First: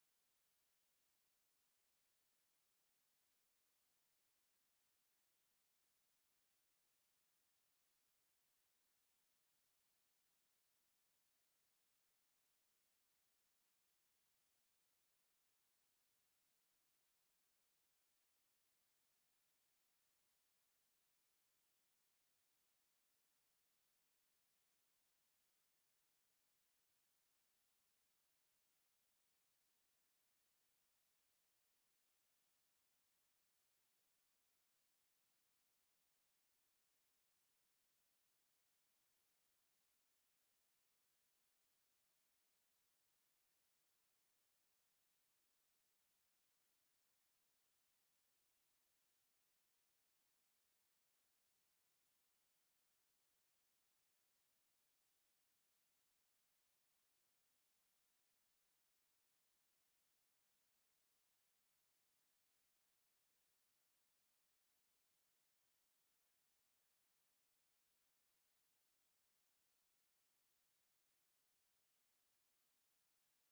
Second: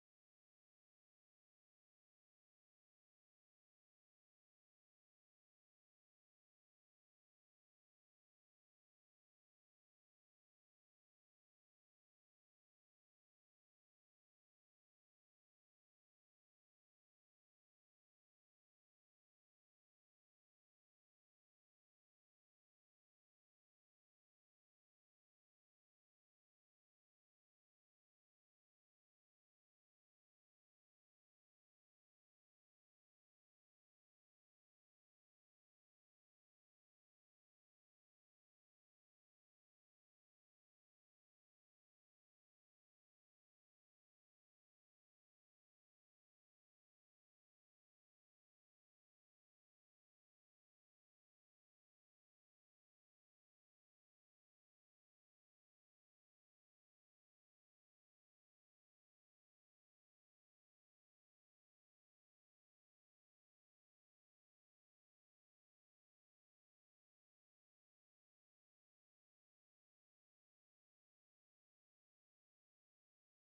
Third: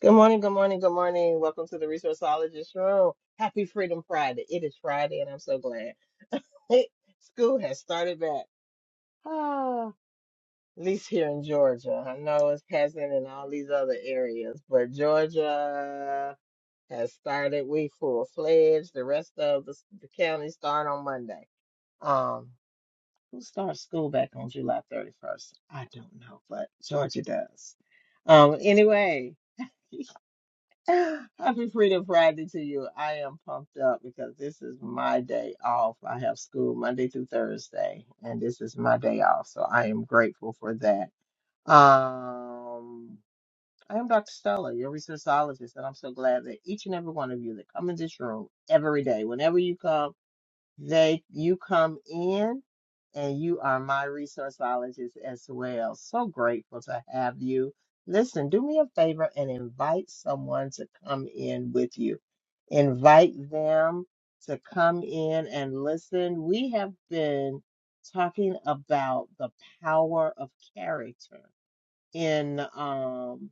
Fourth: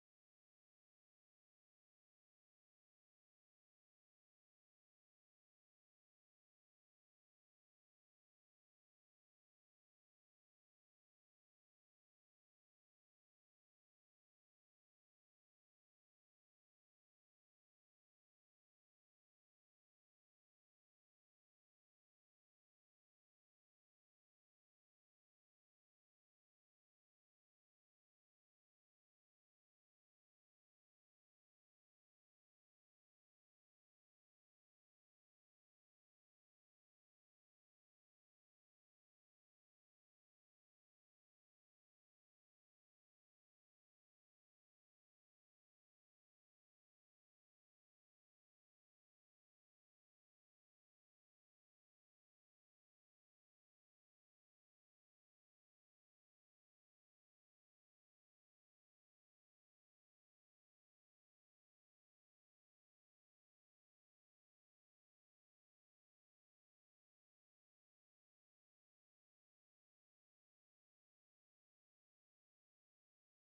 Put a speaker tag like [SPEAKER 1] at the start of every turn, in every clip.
[SPEAKER 1] Good morning, good morning, good morning. Welcome to the Resourceologist Room. Happy Freedom Friday. It is Friday, and I'm so glad. Hey, school has started back. Ah, at least here in Georgia. I know it hasn't in all these other areas, but Georgia has started. We full fledged. The rest of the, the counties start on Monday. Um, who starts school back on July 31st? I don't know, but Georgia does. Um, anyway, Happy Freedom Friday to you. I am pumped up because this is my day off. I have school Monday through Thursday, and this is my day off. So I am grateful for that. Um, I am Dr. Stella, your researchologist, and I'm so glad that each and every one of you that come in this room every day, whenever you come. They you come in and you are my resourceologist as well. So grateful to have you. Listen, do me a favor and invite someone to come in with you. Invite them to come in and listen. We have been talking about the power of character in um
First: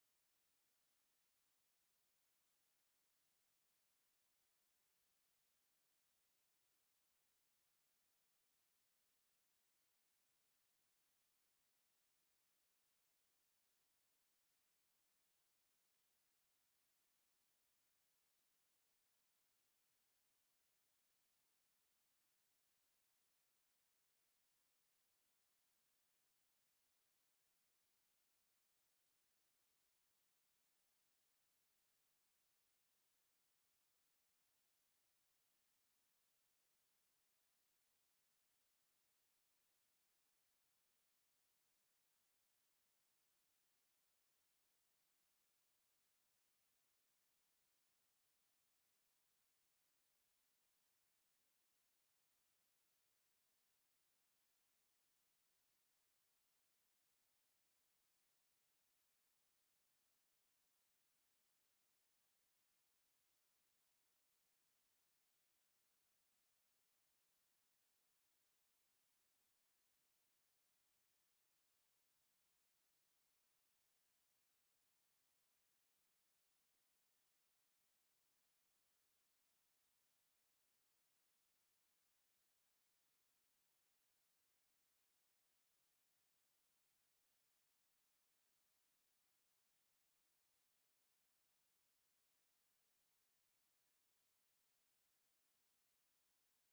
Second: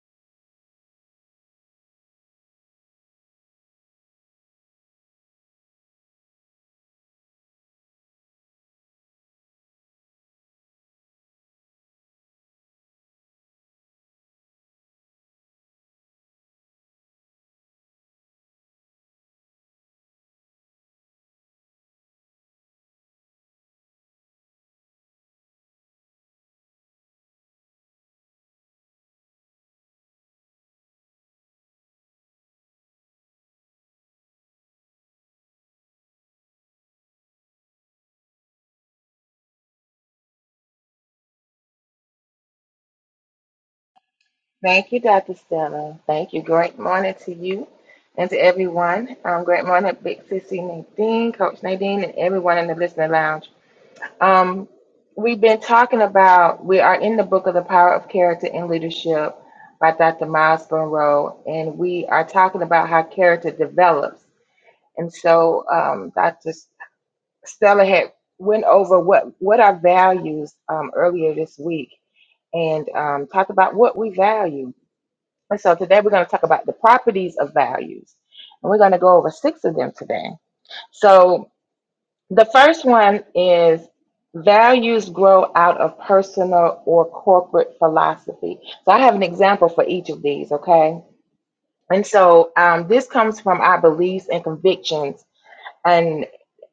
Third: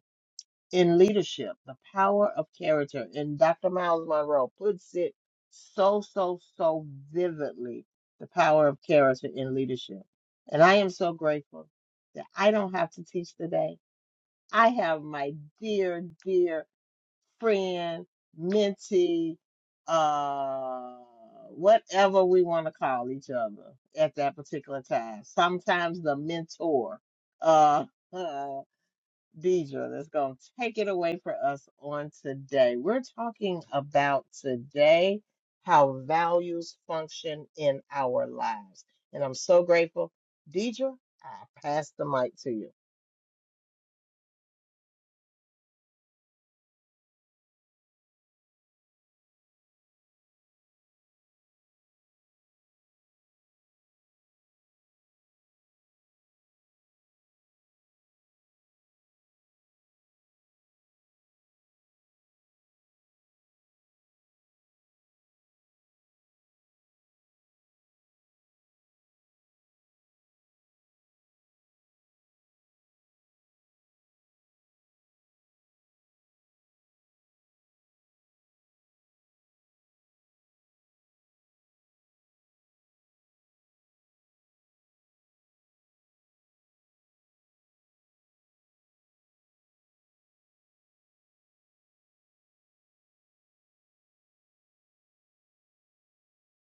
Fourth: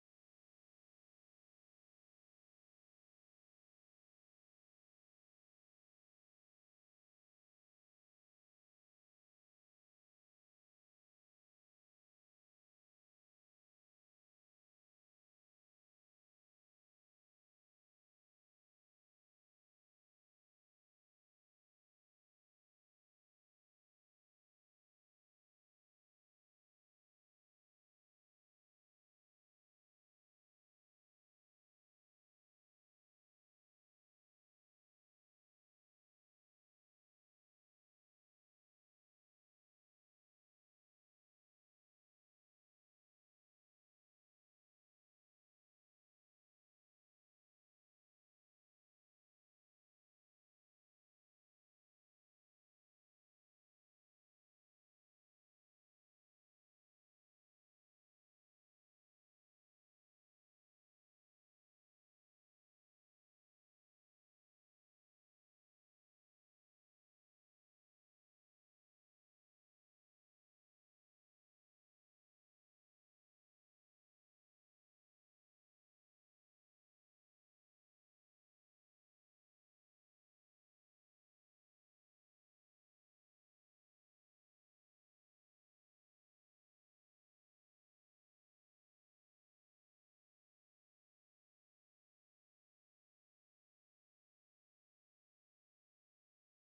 [SPEAKER 1] in leadership, the power of character. And Dr. Miles Monroe puts it so, so, so vividly the power of character in leadership. And I am so grateful that I don't have to teach today. I have my dear, dear friend, mentee, uh, whatever we want to call each other at that particular time. Sometimes the mentor. Uh, Deidre that's going to take it away for us on today. We're talking about today how values function in our lives. And I'm so grateful. Deidre, I pass the mic to you.
[SPEAKER 2] Thank you, Dr. Stella. Thank you. Great morning to you and to everyone. Um, great morning, Big Sissy Nadine, Coach Nadine, and everyone in the listening lounge. Um, we've been talking about, we are in the book of The Power of Character and Leadership by Dr. Miles Monroe, and we are talking about how character develops. And so um, Dr. Stella had went over what, what are values um, earlier this week and um, talked about what we value and so today we're going to talk about the properties of values. And we're going to go over six of them today. So the first one is values grow out of personal or corporate philosophy. So I have an example for each of these, okay? And so um, this comes from our beliefs and convictions. And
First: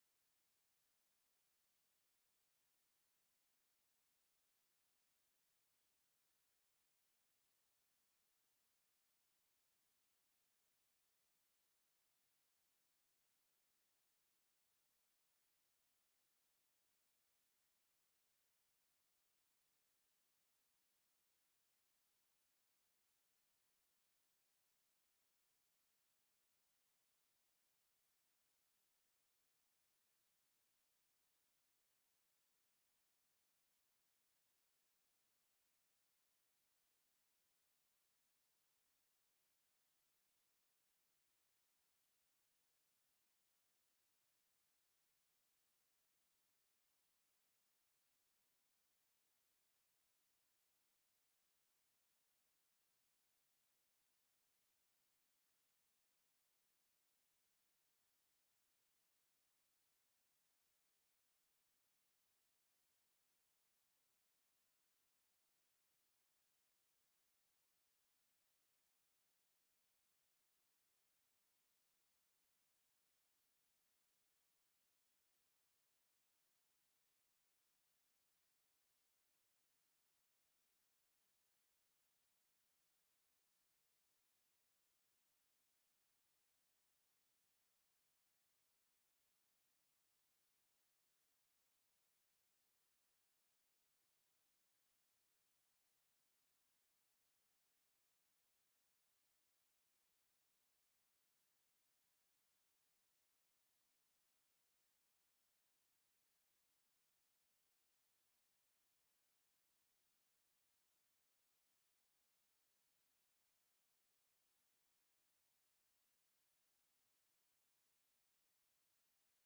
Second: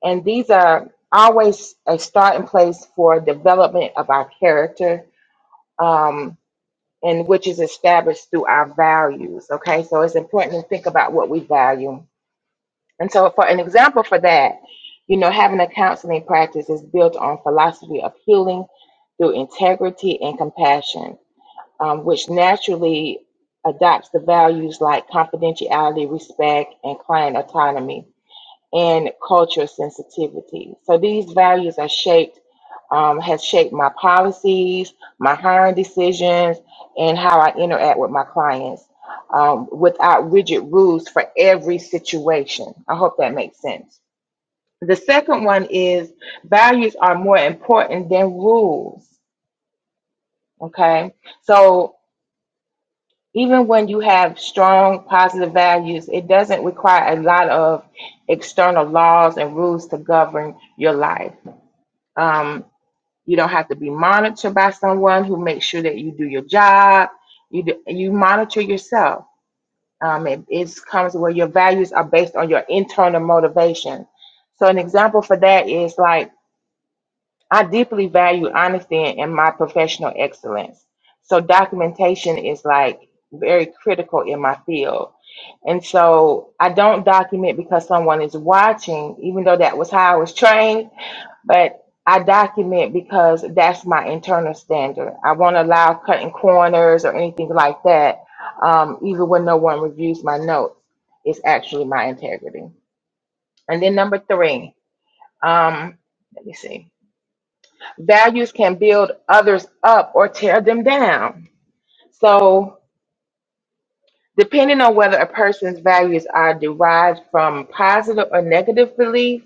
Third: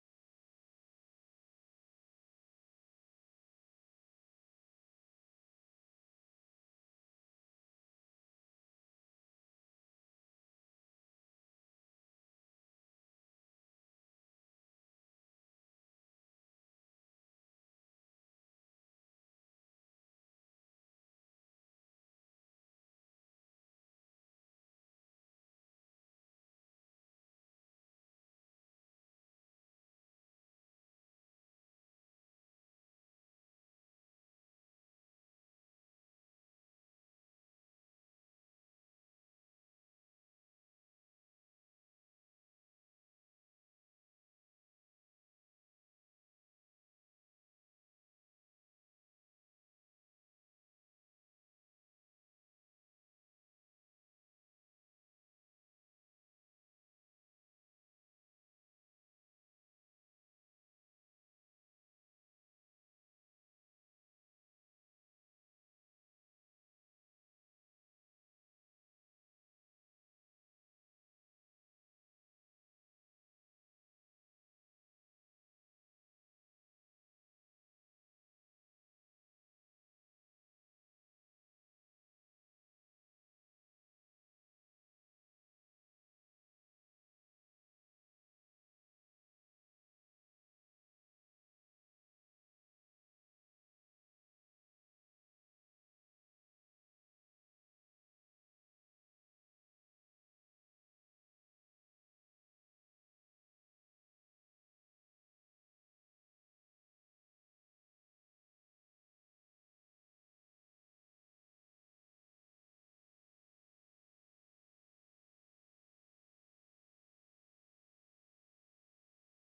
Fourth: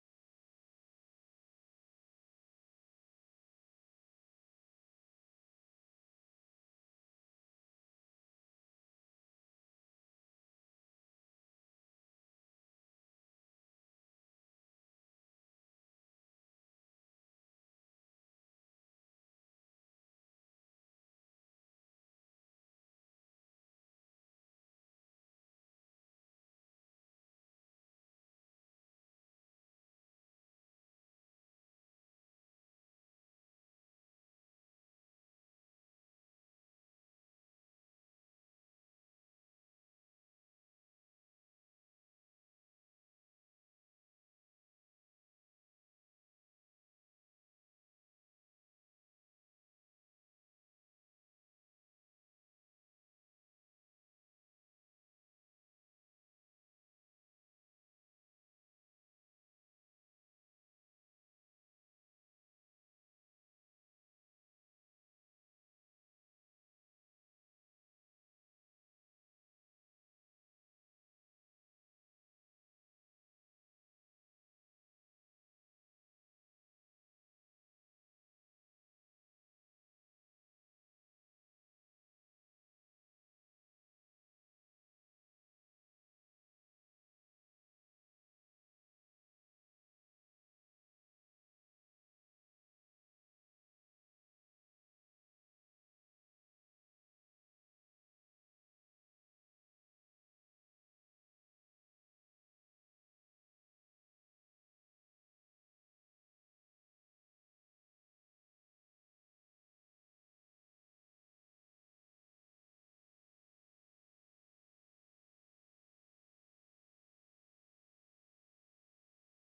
[SPEAKER 2] and these are always a starting place for development of our character. Um, and which is established through our values. Okay, so it's important to think about what we value. And so, for an example for that, you know, having a counseling practice is built on philosophy of healing through integrity and compassion, um, which naturally adopts the values like confidentiality, respect, and client autonomy and culture sensitivity. So these values are shaped, um, has shaped my policies, my hiring decisions, and how I interact with my clients um, without rigid rules for every situation. I hope that makes sense. The second one is values are more important than rules. Okay. So even when you have strong positive values, it doesn't require a lot of external laws and rules to govern your life Um, you don't have to be monitored by someone who makes sure that you do your job. You do, you monitor yourself. Um, it, it comes where your values are based on your internal motivation. So an example for that is like I deeply value honesty in, in my professional excellence. So documentation is like very critical in my field. And so I don't document because someone is watching, even though that was how I was trained but I document because that's my internal standard. I won't allow cutting corners or anything like that, um, even when no one reviews my notes. It's actually my integrity. And then number three, um, let me see. Values can build others up or tear them down. So, depending on whether a person's values are derived from positive or negative beliefs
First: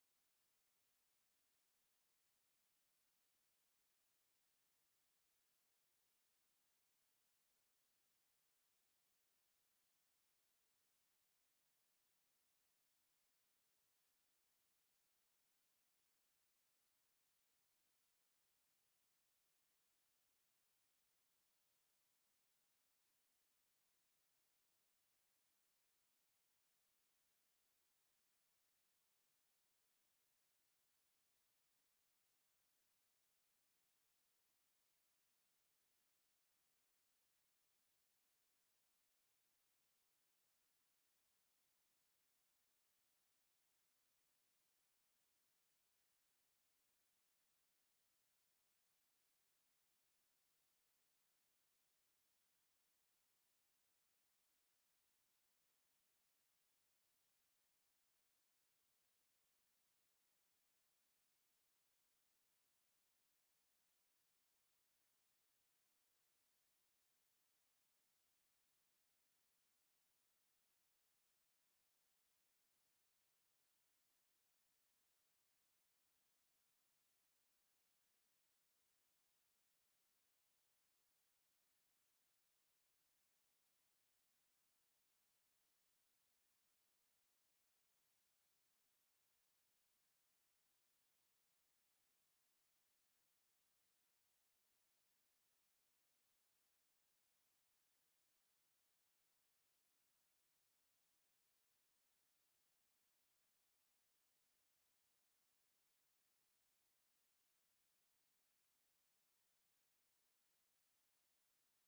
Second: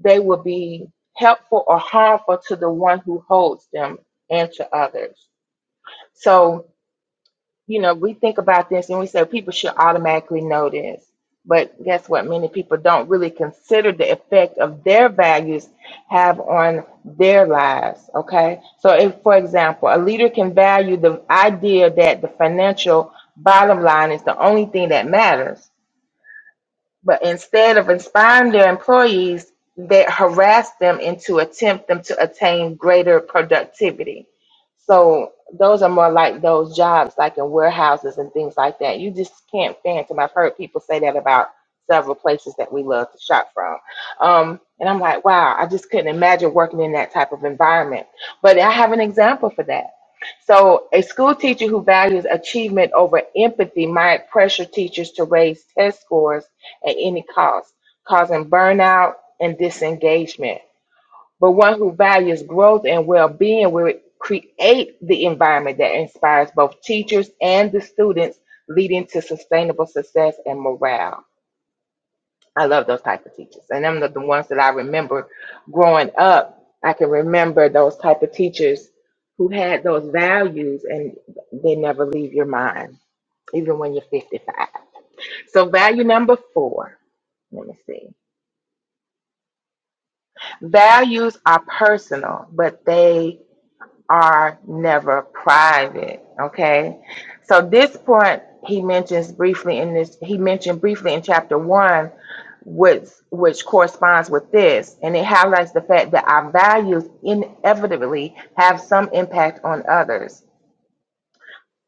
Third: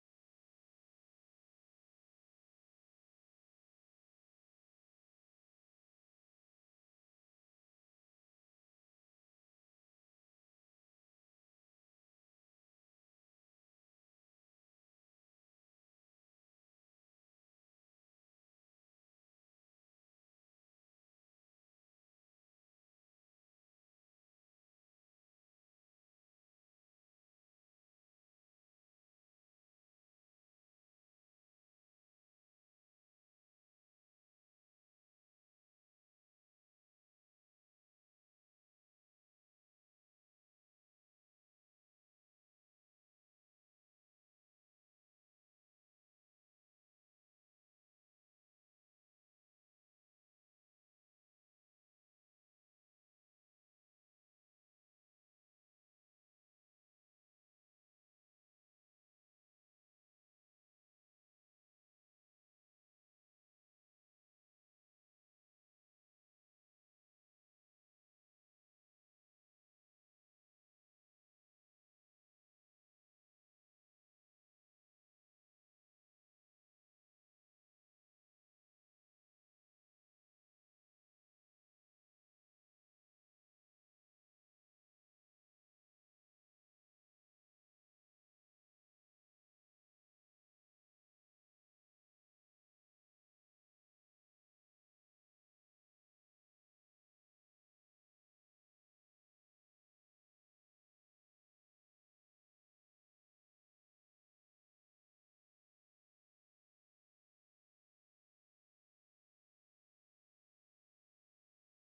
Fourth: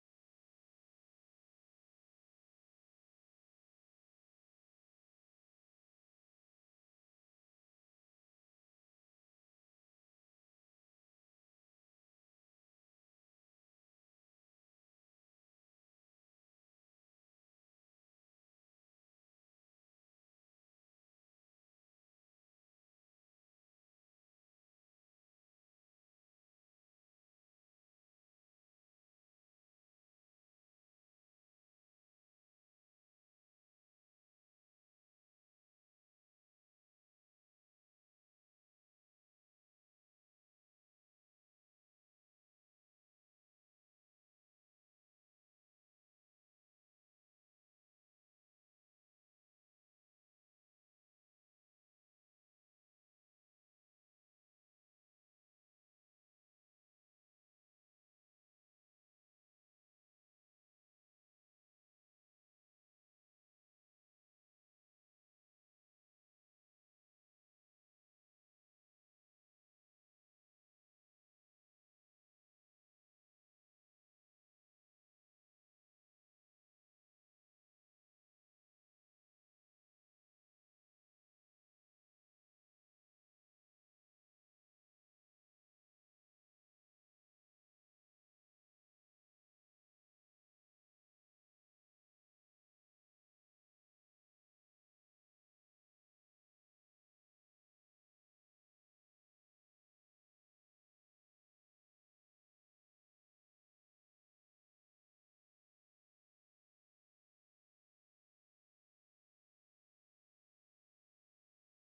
[SPEAKER 2] they will be helpful or harmful to the one who holds them and to others. So, you know, we think about this and we say people should automatically know this. But guess what? Many people don't really consider the effect of their values have on their lives. Okay. So, if, for example, a leader can value the idea that the financial bottom line is the only thing that matters, but instead of inspiring their employees, they harass them and to attempt them to attain greater productivity. So those are more like those jobs like in warehouses and things like that. You just can't phantom. I've heard people say that about several places that we love to shop from. Um, and I'm like, wow, I just couldn't imagine working in that type of environment. But I have an example for that. So a school teacher who values achievement over empathy might pressure teachers to raise test scores at any cost, causing burnout and disengagement. But one who values growth and well being will create the environment that inspires both teachers and the students, leading to sustainable success and morale. I love those type of teachers. And them are the ones that I remember growing up. I can remember those type of teachers who had those values and they never leave your mind, even when you're 55. So value number four, let me see. Values are personal, but they are never private. Okay. So this point he mentions briefly in this, he mentioned briefly in chapter one, which which corresponds with this. And it highlights the fact that our values inevitably have some impact on others.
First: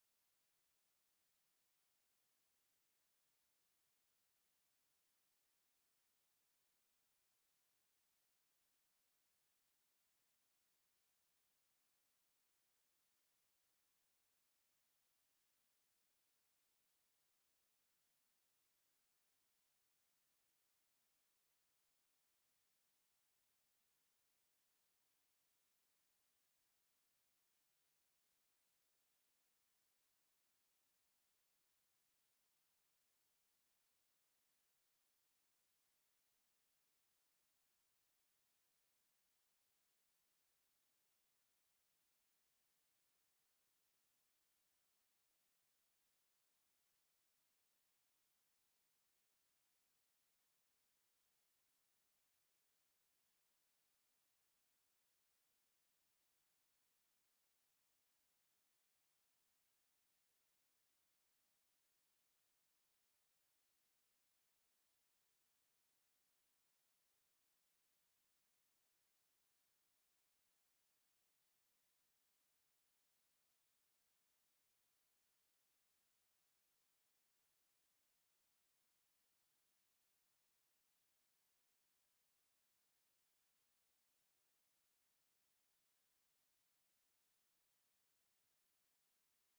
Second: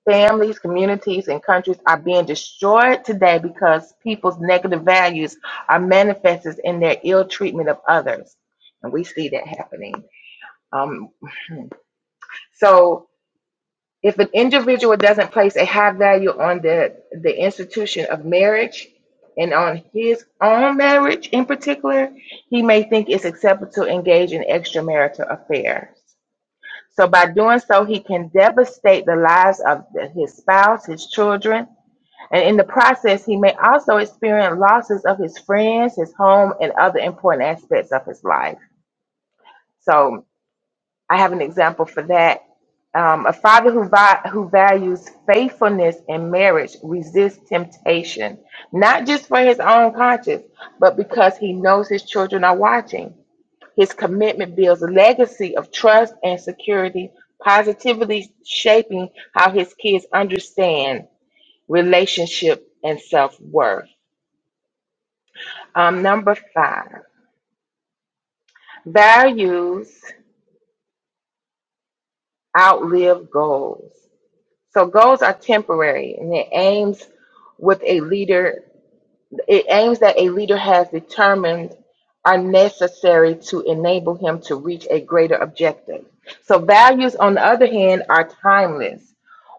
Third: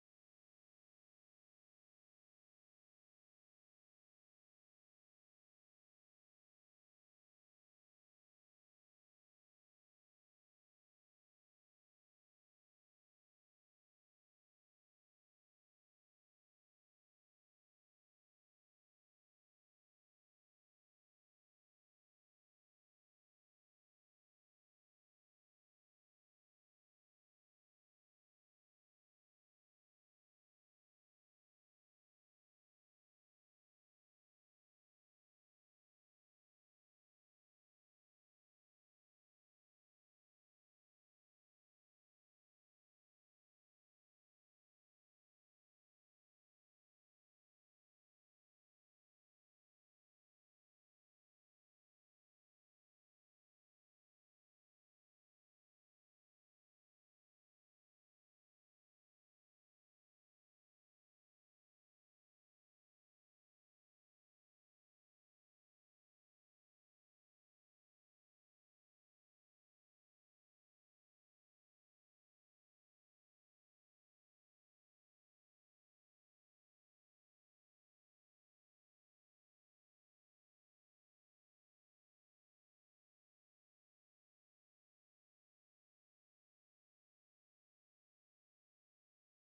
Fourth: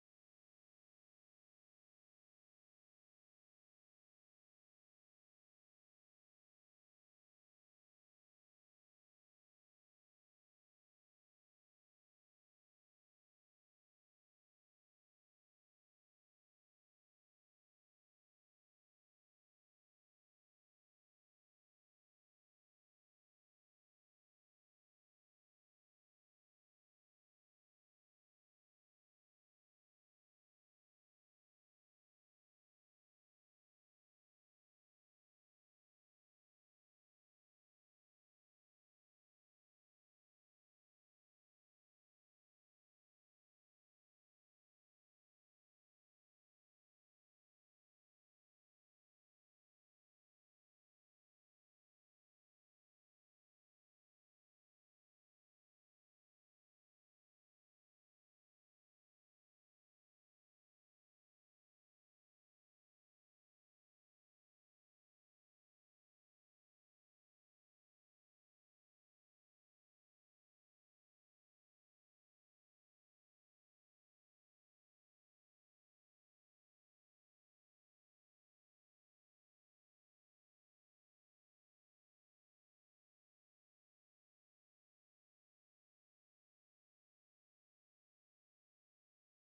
[SPEAKER 2] Families, communities, and countries are being destroyed today because people's negative values are manifested in their ill treatment of others. And we see that happening. Um, so if an individual doesn't place a high value on the, the institution of marriage and on his own marriage in particular, he may think it's acceptable to engage in extramarital affairs. So by doing so, he can devastate the lives of the- his spouse, his children, and in the process, he may also experience losses of his friends, his home, and other important aspects of his life. So I have an example for that. Um, a father who, vi- who values faithfulness in marriage resists temptation, not just for his own conscience, but because he knows his children are watching. His commitment builds a legacy of trust and security, positively shaping how his kids understand relationship and self worth. Um, number five, values outlive goals. So goals are temporary and it aims with a leader, it aims that a leader has determined are necessary to enable him to reach a greater objective. So values, on the other hand, are timeless.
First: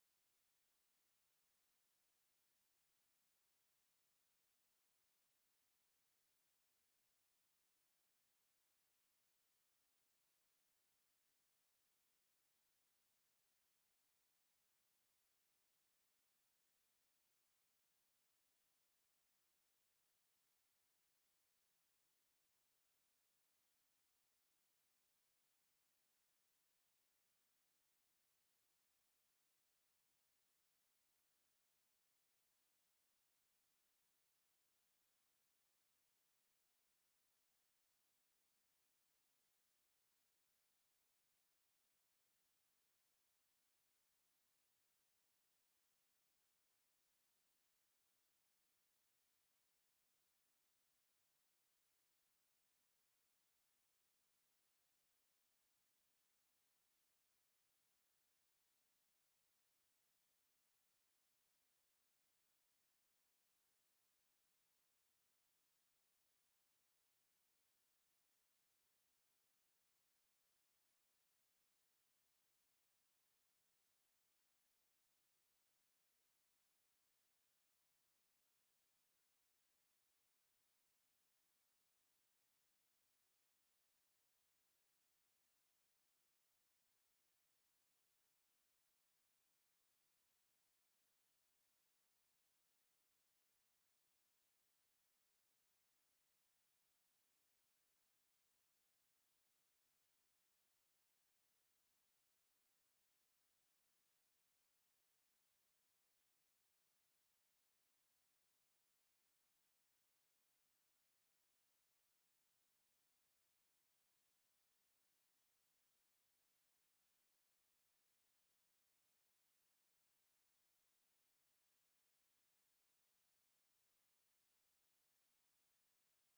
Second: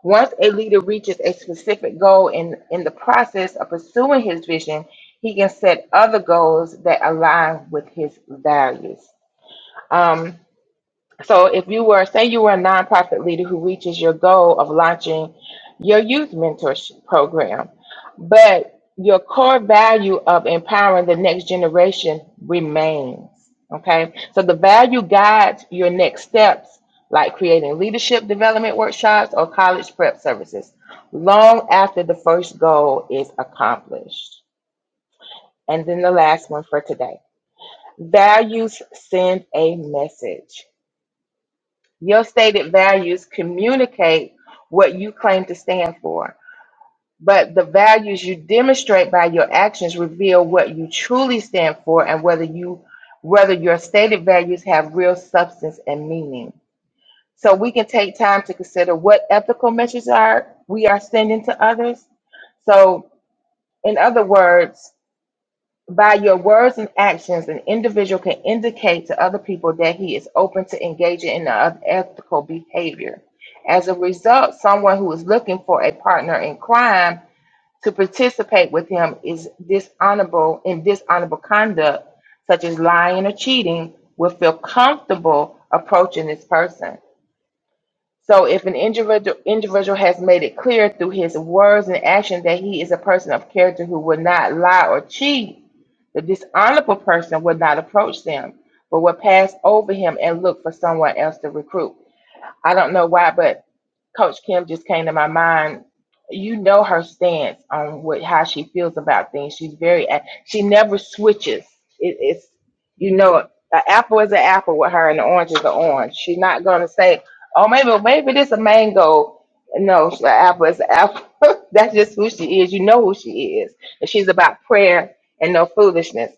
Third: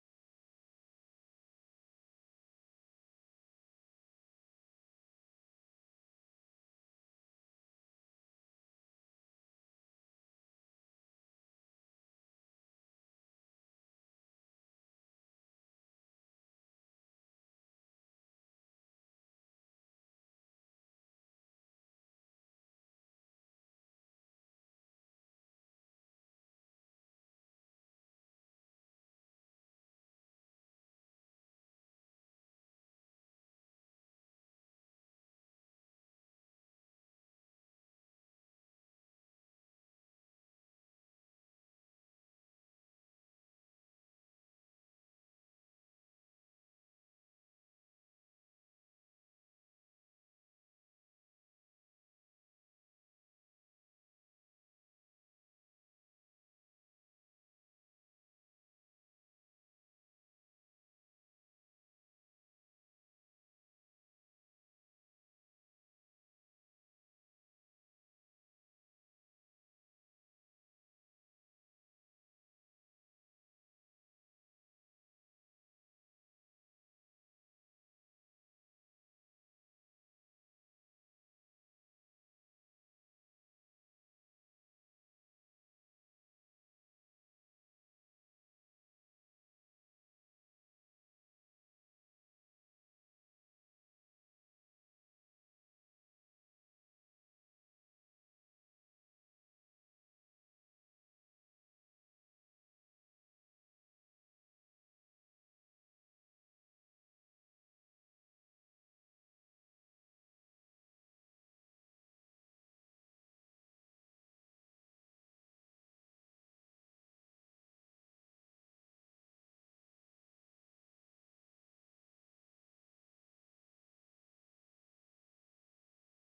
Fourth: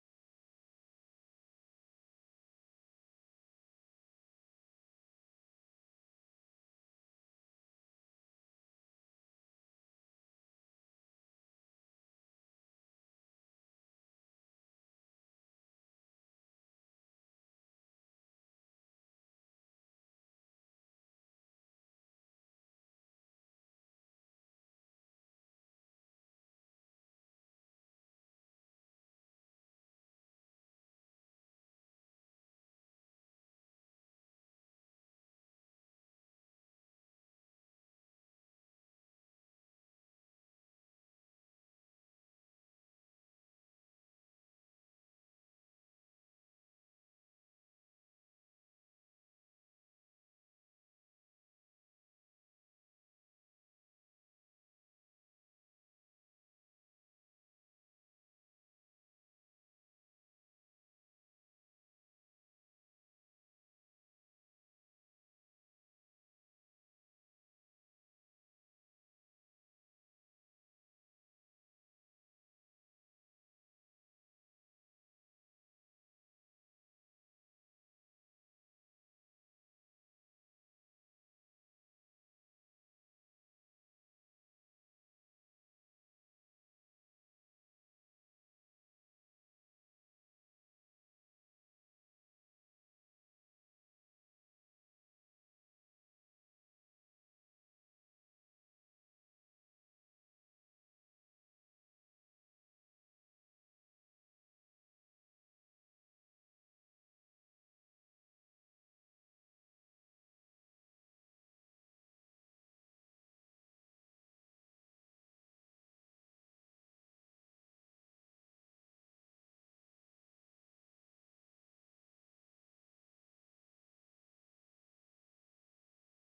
[SPEAKER 2] Once a leader reaches a specific goal in, in the process of pursuing his vision, he can set other goals that align with his values. Um, so if you were, say you were a nonprofit leader who reaches your goal of launching your youth mentorship program, but your core value of empowering the next generation remains. Okay. So the value guides your next steps, like creating leadership development workshops or college prep services, long after the first goal is accomplished. And then the last one for today values send a message. Your stated values communicate what you claim to stand for, but the values you demonstrate by your actions reveal what you truly stand for and whether you whether your stated values have real substance and meaning. So we can take time to consider what ethical messages are we are sending to others. So in other words, by your words and actions, an individual can indicate to other people that he is open to engaging in unethical behavior. As a result, someone who is looking for a partner in crime to participate with him is dishonorable in dishonorable conduct, such as lying or cheating, will feel comfortable approaching this person. So if an individual individual has made it clear through his words and action that he is a person of character who will not lie or cheat, the dishonorable person will not approach them, but will pass over him and look for someone else to recruit. I don't know why, but Coach Kim just came to my mind. You know her stance on what how she feels about things. She's very a- she never switches. It, it's you know an apple is an apple with her, and an orange is an orange. She's not gonna say, "Oh, maybe maybe this a mango." No, an apple is an apple. That's just who she is. You know who she is, and she's about prayer and no foolishness.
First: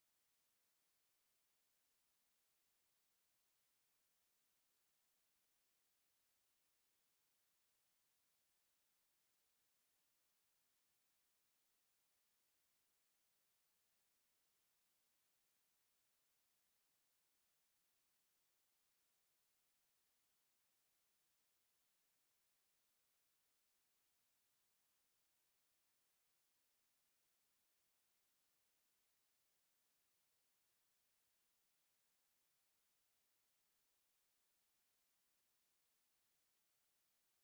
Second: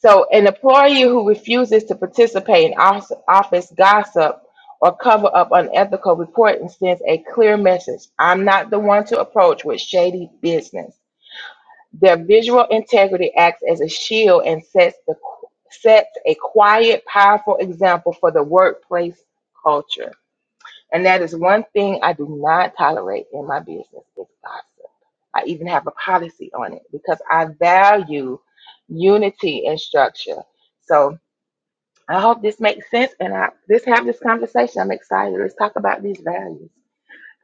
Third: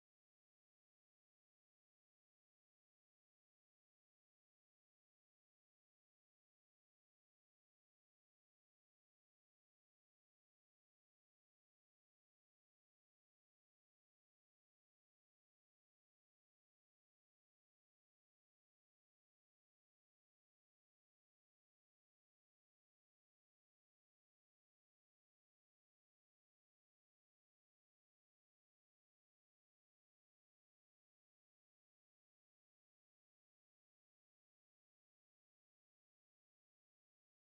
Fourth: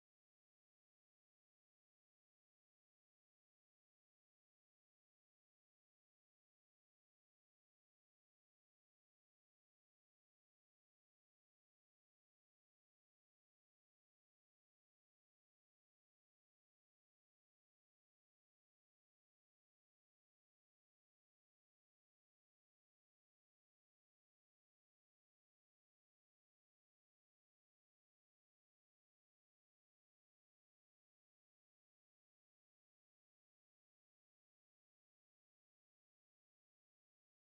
[SPEAKER 2] So, an employee who refuses to participate in os- office gossip or cover up unethical reporting sends a clear message. I'm not the one to approach with shady business. Their visual integrity acts as a shield and sets the sets a quiet, powerful example for the workplace culture. And that is one thing I do not tolerate in my business is gossip. I even have a policy on it because I value unity and structure. So I hope this makes sense and I let's have this conversation. I'm excited. Let's talk about these values.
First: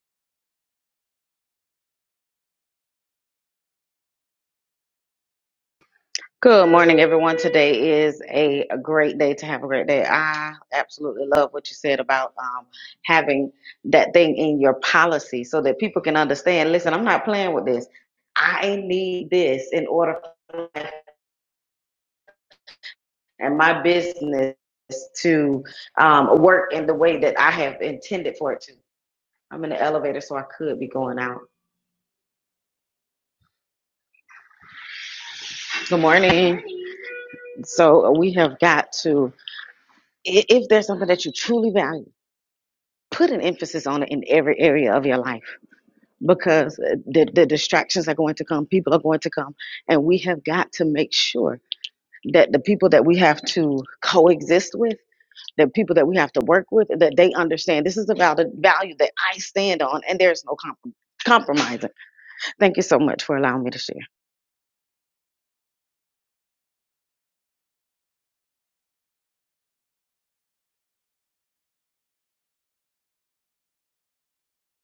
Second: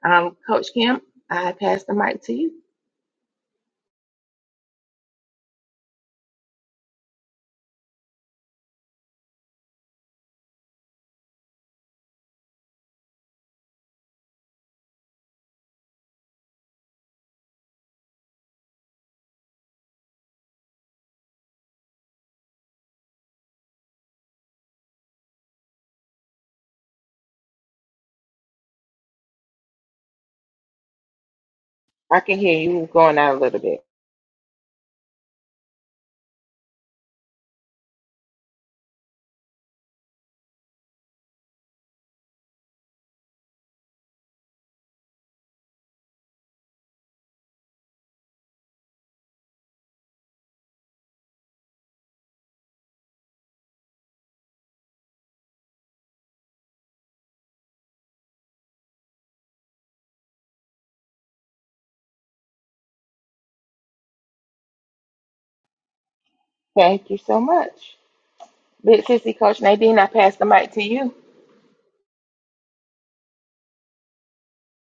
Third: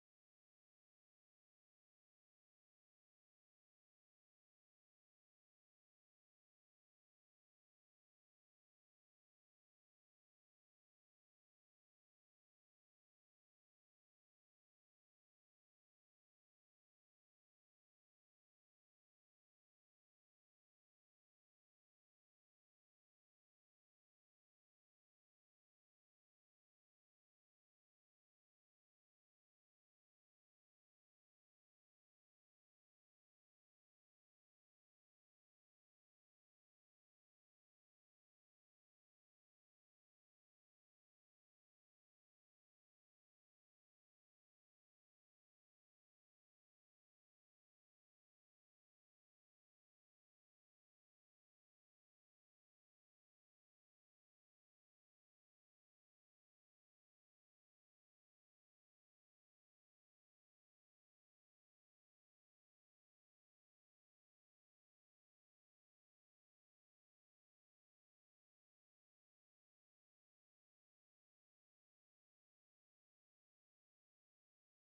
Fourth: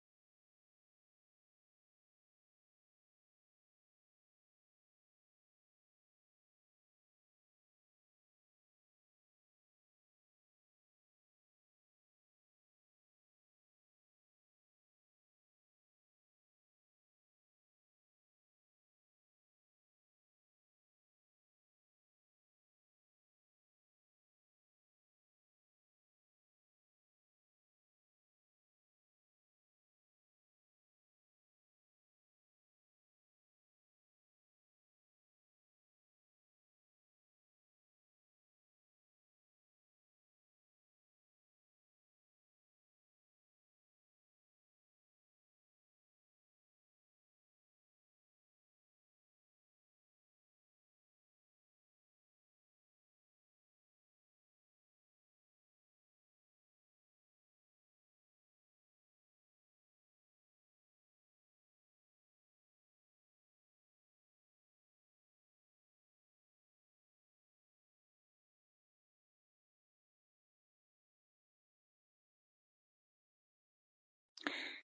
[SPEAKER 2] Um, Coach Kim, I pass the mic to you.
[SPEAKER 3] Good morning, everyone. Today is a, a great day to have a great day. I absolutely love what you said about um, having that thing in your policy so that people can understand listen, I'm not playing with this. I need this in order for my- life and my business to um, work in the way that I have intended for it to. I'm in the elevator, so I could be going out.
[SPEAKER 2] I can hear you going out a little bit.
[SPEAKER 3] Good morning. So we have got to, i- if there's something that you truly value, put an emphasis on it in every area of your life because uh, the, the distractions are going to come people are going to come and we have got to make sure that the people that we have to coexist with the people that we have to work with that they understand this is about the value that i stand on and there's no comprom compromising thank you so much for allowing me to share
[SPEAKER 2] Thank you so much. Big Sissy Coach Nadine, I pass the mic to you.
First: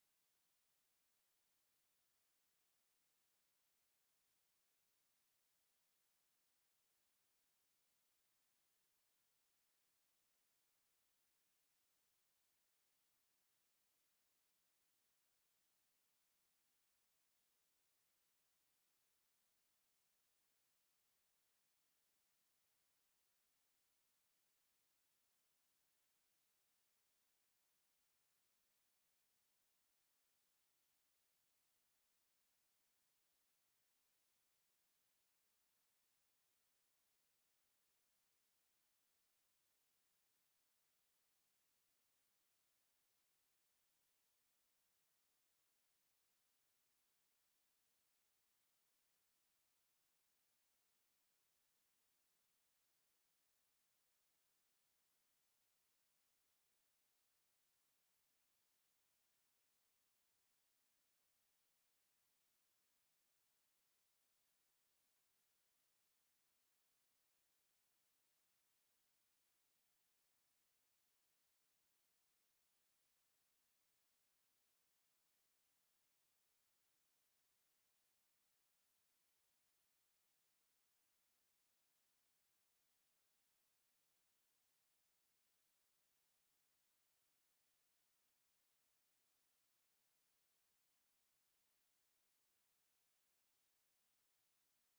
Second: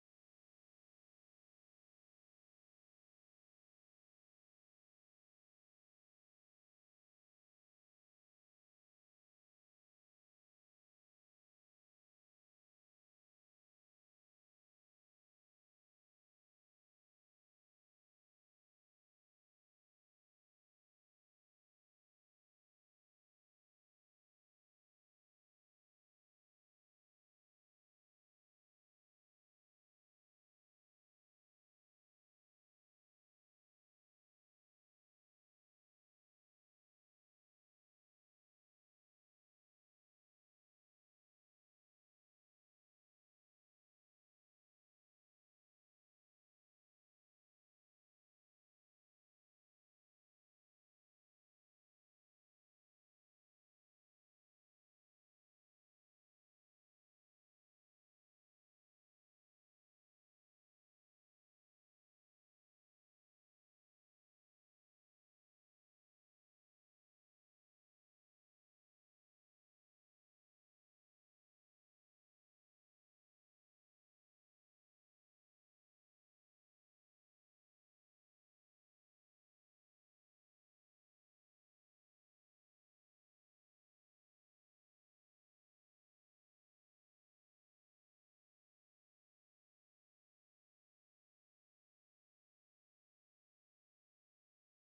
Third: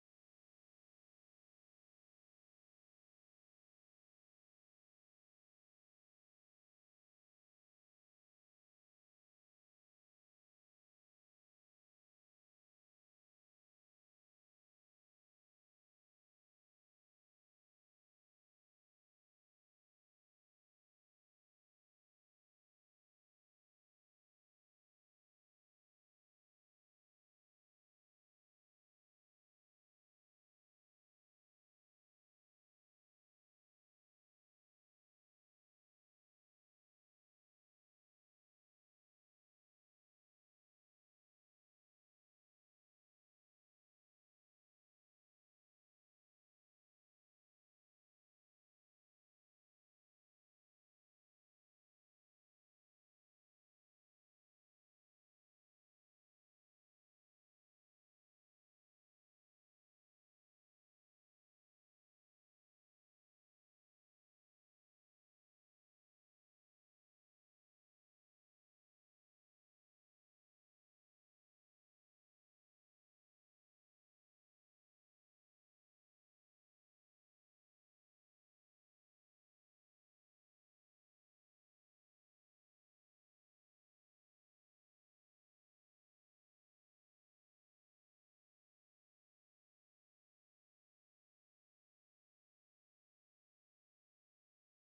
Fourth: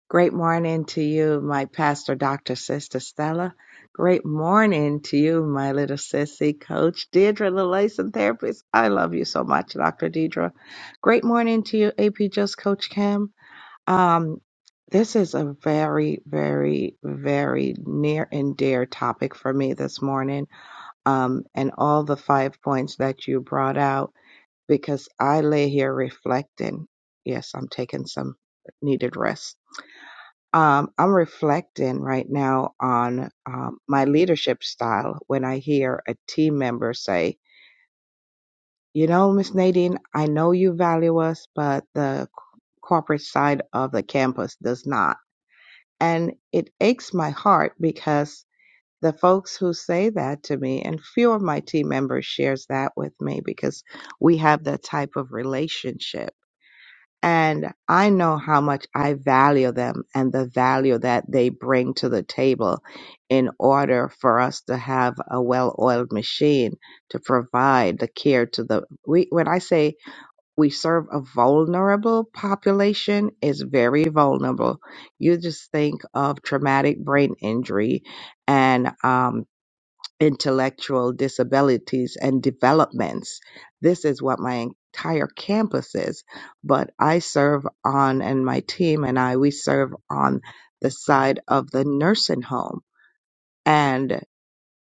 [SPEAKER 4] Great morning to you, my pastor, Dr. Sister Stella. Great morning to you, my little sissy coach, Deidre, the Lelation Therapist. I love you so much, Dr. Deidre. Great morning to you, AP Just Coach Kim. Um, this is a very, very, very near and dear topic for me this morning. Um, and all the five points that you brought out, because I lay here reflecting. Yes, I'm taking some needed rest um, I'm reflecting right now on um, my leadership style when I hear a team member say, You know, Miss Nadine, I know you value us, but the c- corporate side of the campus does not. And it aches my heart because the folks who say that to me, and few of my team members shares that with me because we have that type of relationship and I know how much I value them and the value that they bring to the table in order for us to have a well oiled machine to provide the care to the. We, when I say we serve a vulnerable population, is very vulnerable. You just think of traumatic brain injury and um intellectual disabilities and developments. This is what my entire campus is, but I serve on, and my team and I, we serve on the side of the nursing home. And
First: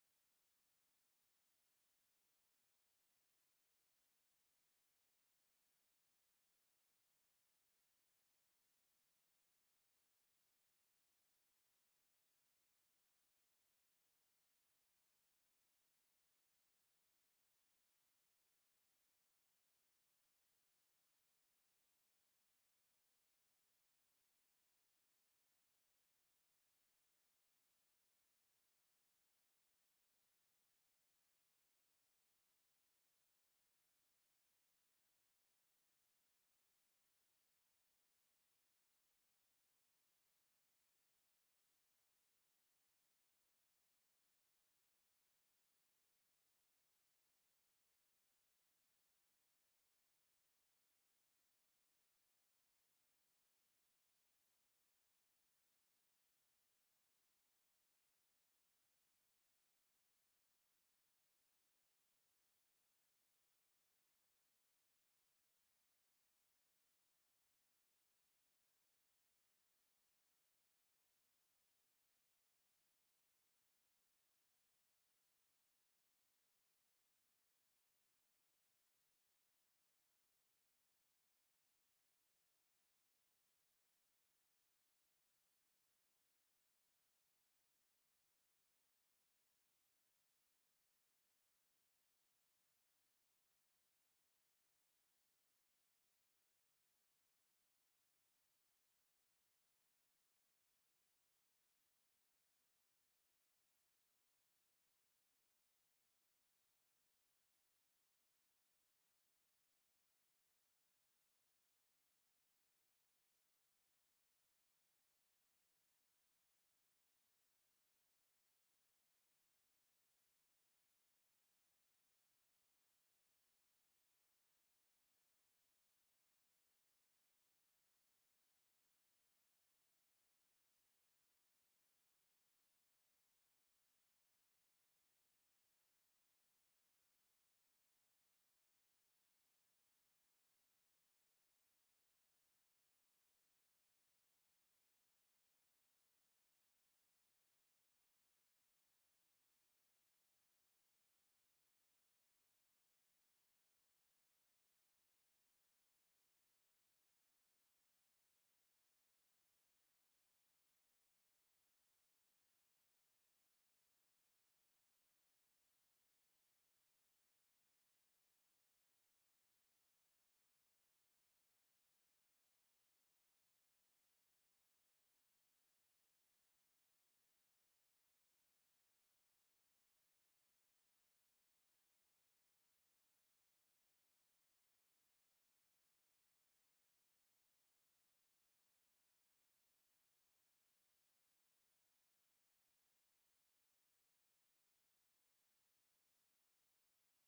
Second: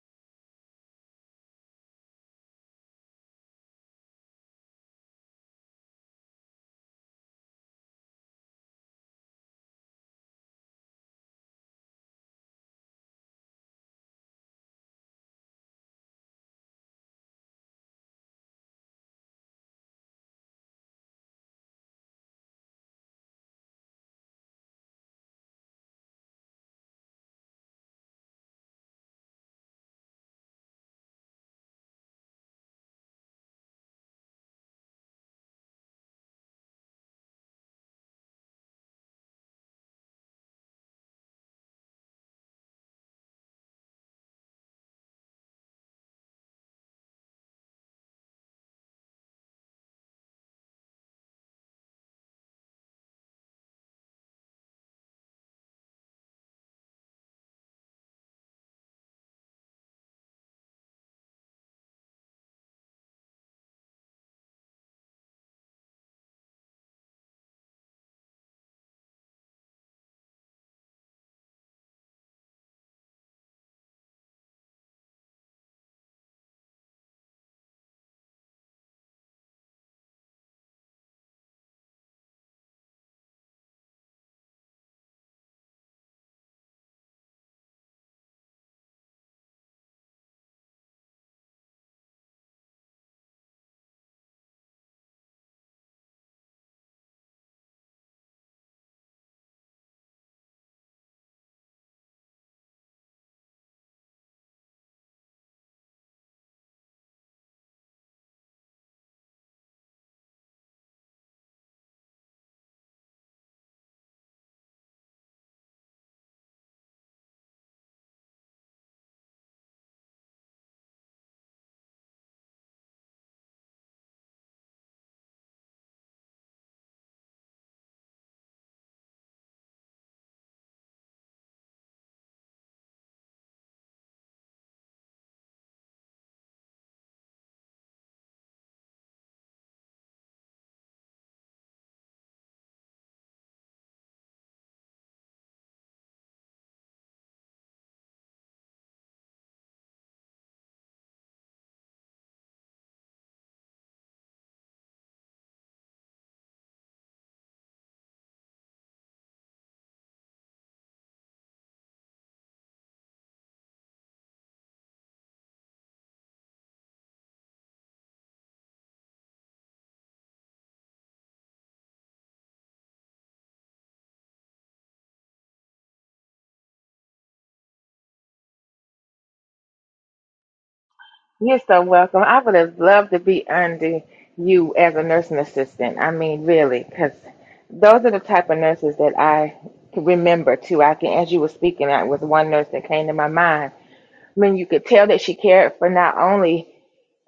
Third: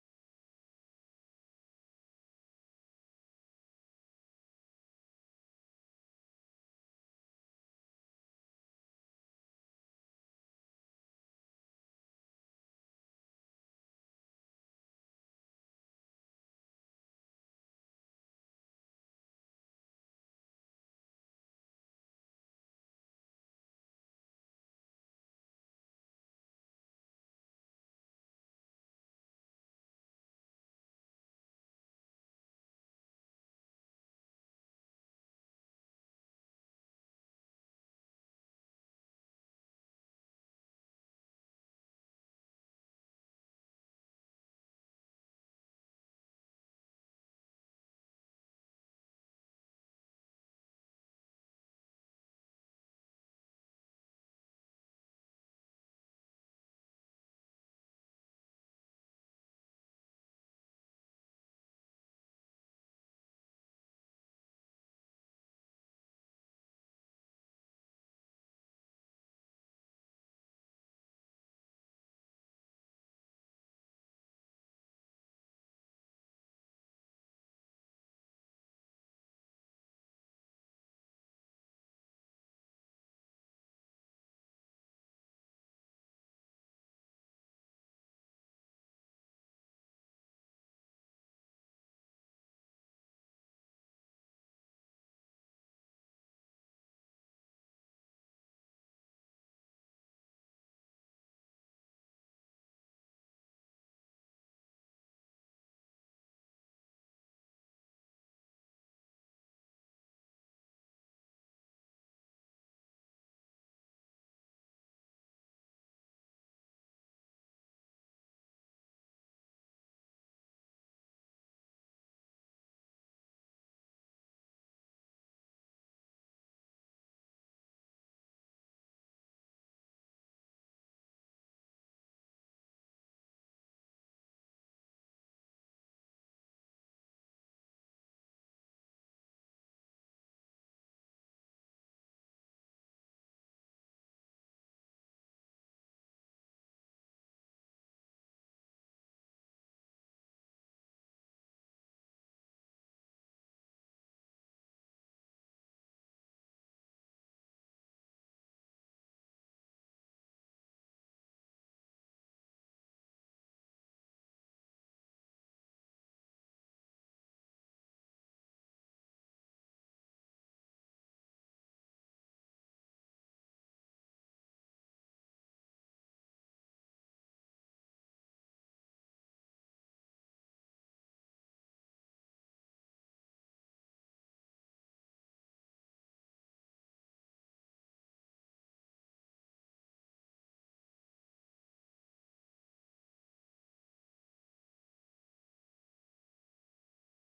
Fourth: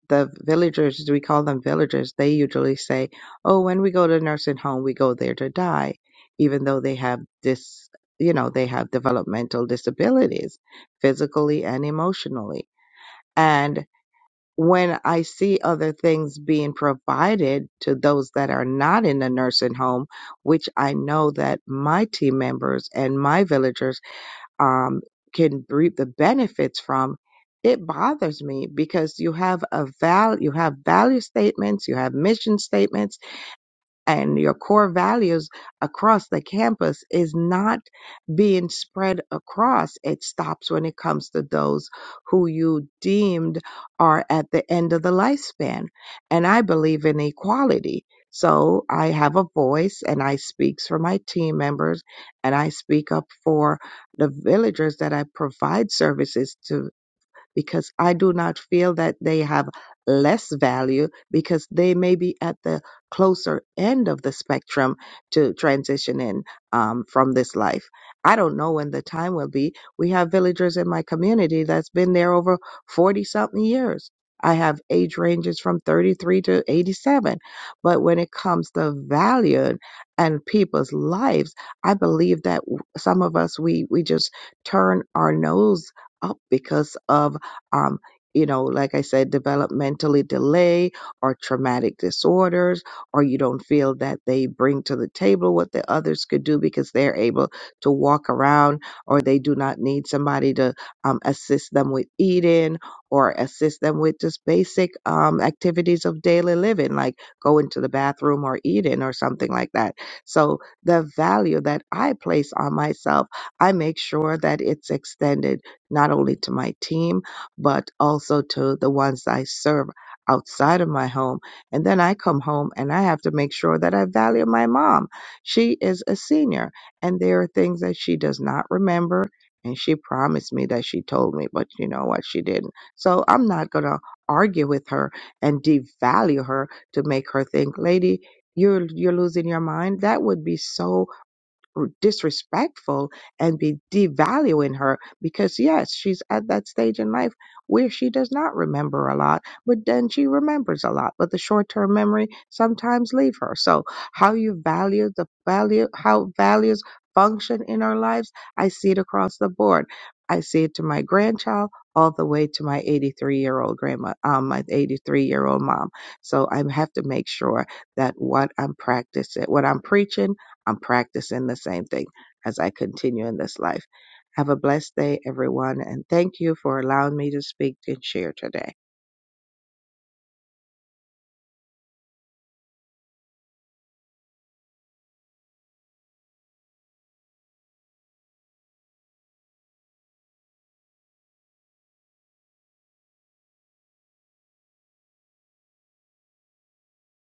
[SPEAKER 4] the villagers, we call them villagers, they usually say, oh, when we go to nursing home, we go there to die, even though they have this, you know, they have developmental disabilities, physically and emotionally. And when I see other things being provided to those that are not in the nursing home, which I know that my team members and my villagers um, can reap the benefits from, it bothers me because you have a val, you have value statements, you have mission statements and your core values across the campus is not being spread across. It stops when it comes to those who you deemed are at the end of the lifespan. And I believe in equality. So I have a voice and I speak for my team members and I speak up for the villagers that I provide services to because I do not feel that they have less value because they may be at the closer end of the spectrum to transition in um, from this life. I don't know when the time will be. We have villagers in my community that's been there over 40 something years. I have age ranges from 33 to 87. But when it comes to value and people's lives, I believe that w- some of us, we, we just turn our nose up because of um, you know, like I said, developmentally delay or traumatic disorders, or you don't feel that they bring to the table what the others could do because they're able to walk around or they do not need somebody to um, assist them with eating or assist them with just basic um, activities of daily living, like going to the bathroom or eating or something like that. So the value that I place on myself, I make sure that it's extended not only to my team, but also to the ones I serve outside of my home. And then I come home and I have to make sure that I value my mom. She is a senior and there are things that she does not remember. And she promised me that she told me, but you know what? She didn't. So I'm not going to argue with her and devalue her to make her think, lady, you're, you're losing your mind. That would be so disrespectful and be devaluing her because yes she's at that stage in life where she does not remember a lot but then she remembers a lot but the short-term memory sometimes leave her so how you value the value how values function in our lives i see it across the board i see it to my grandchild all the way to my 83 year old grandma um, my 83 year old mom so i have to make sure that what i'm practicing what i'm preaching I'm practicing the same thing as I continue in this life. Have a blessed day, everyone, and thank you for allowing me to speak and share today.
[SPEAKER 2] You're so welcome. I would have loved to be under you as a nursing assistant. I mean, really, because those are the type of nurses that I can remember too. I can, as you were speaking, I was one nurse that came to my mind I mean, you could tell that she cared for not only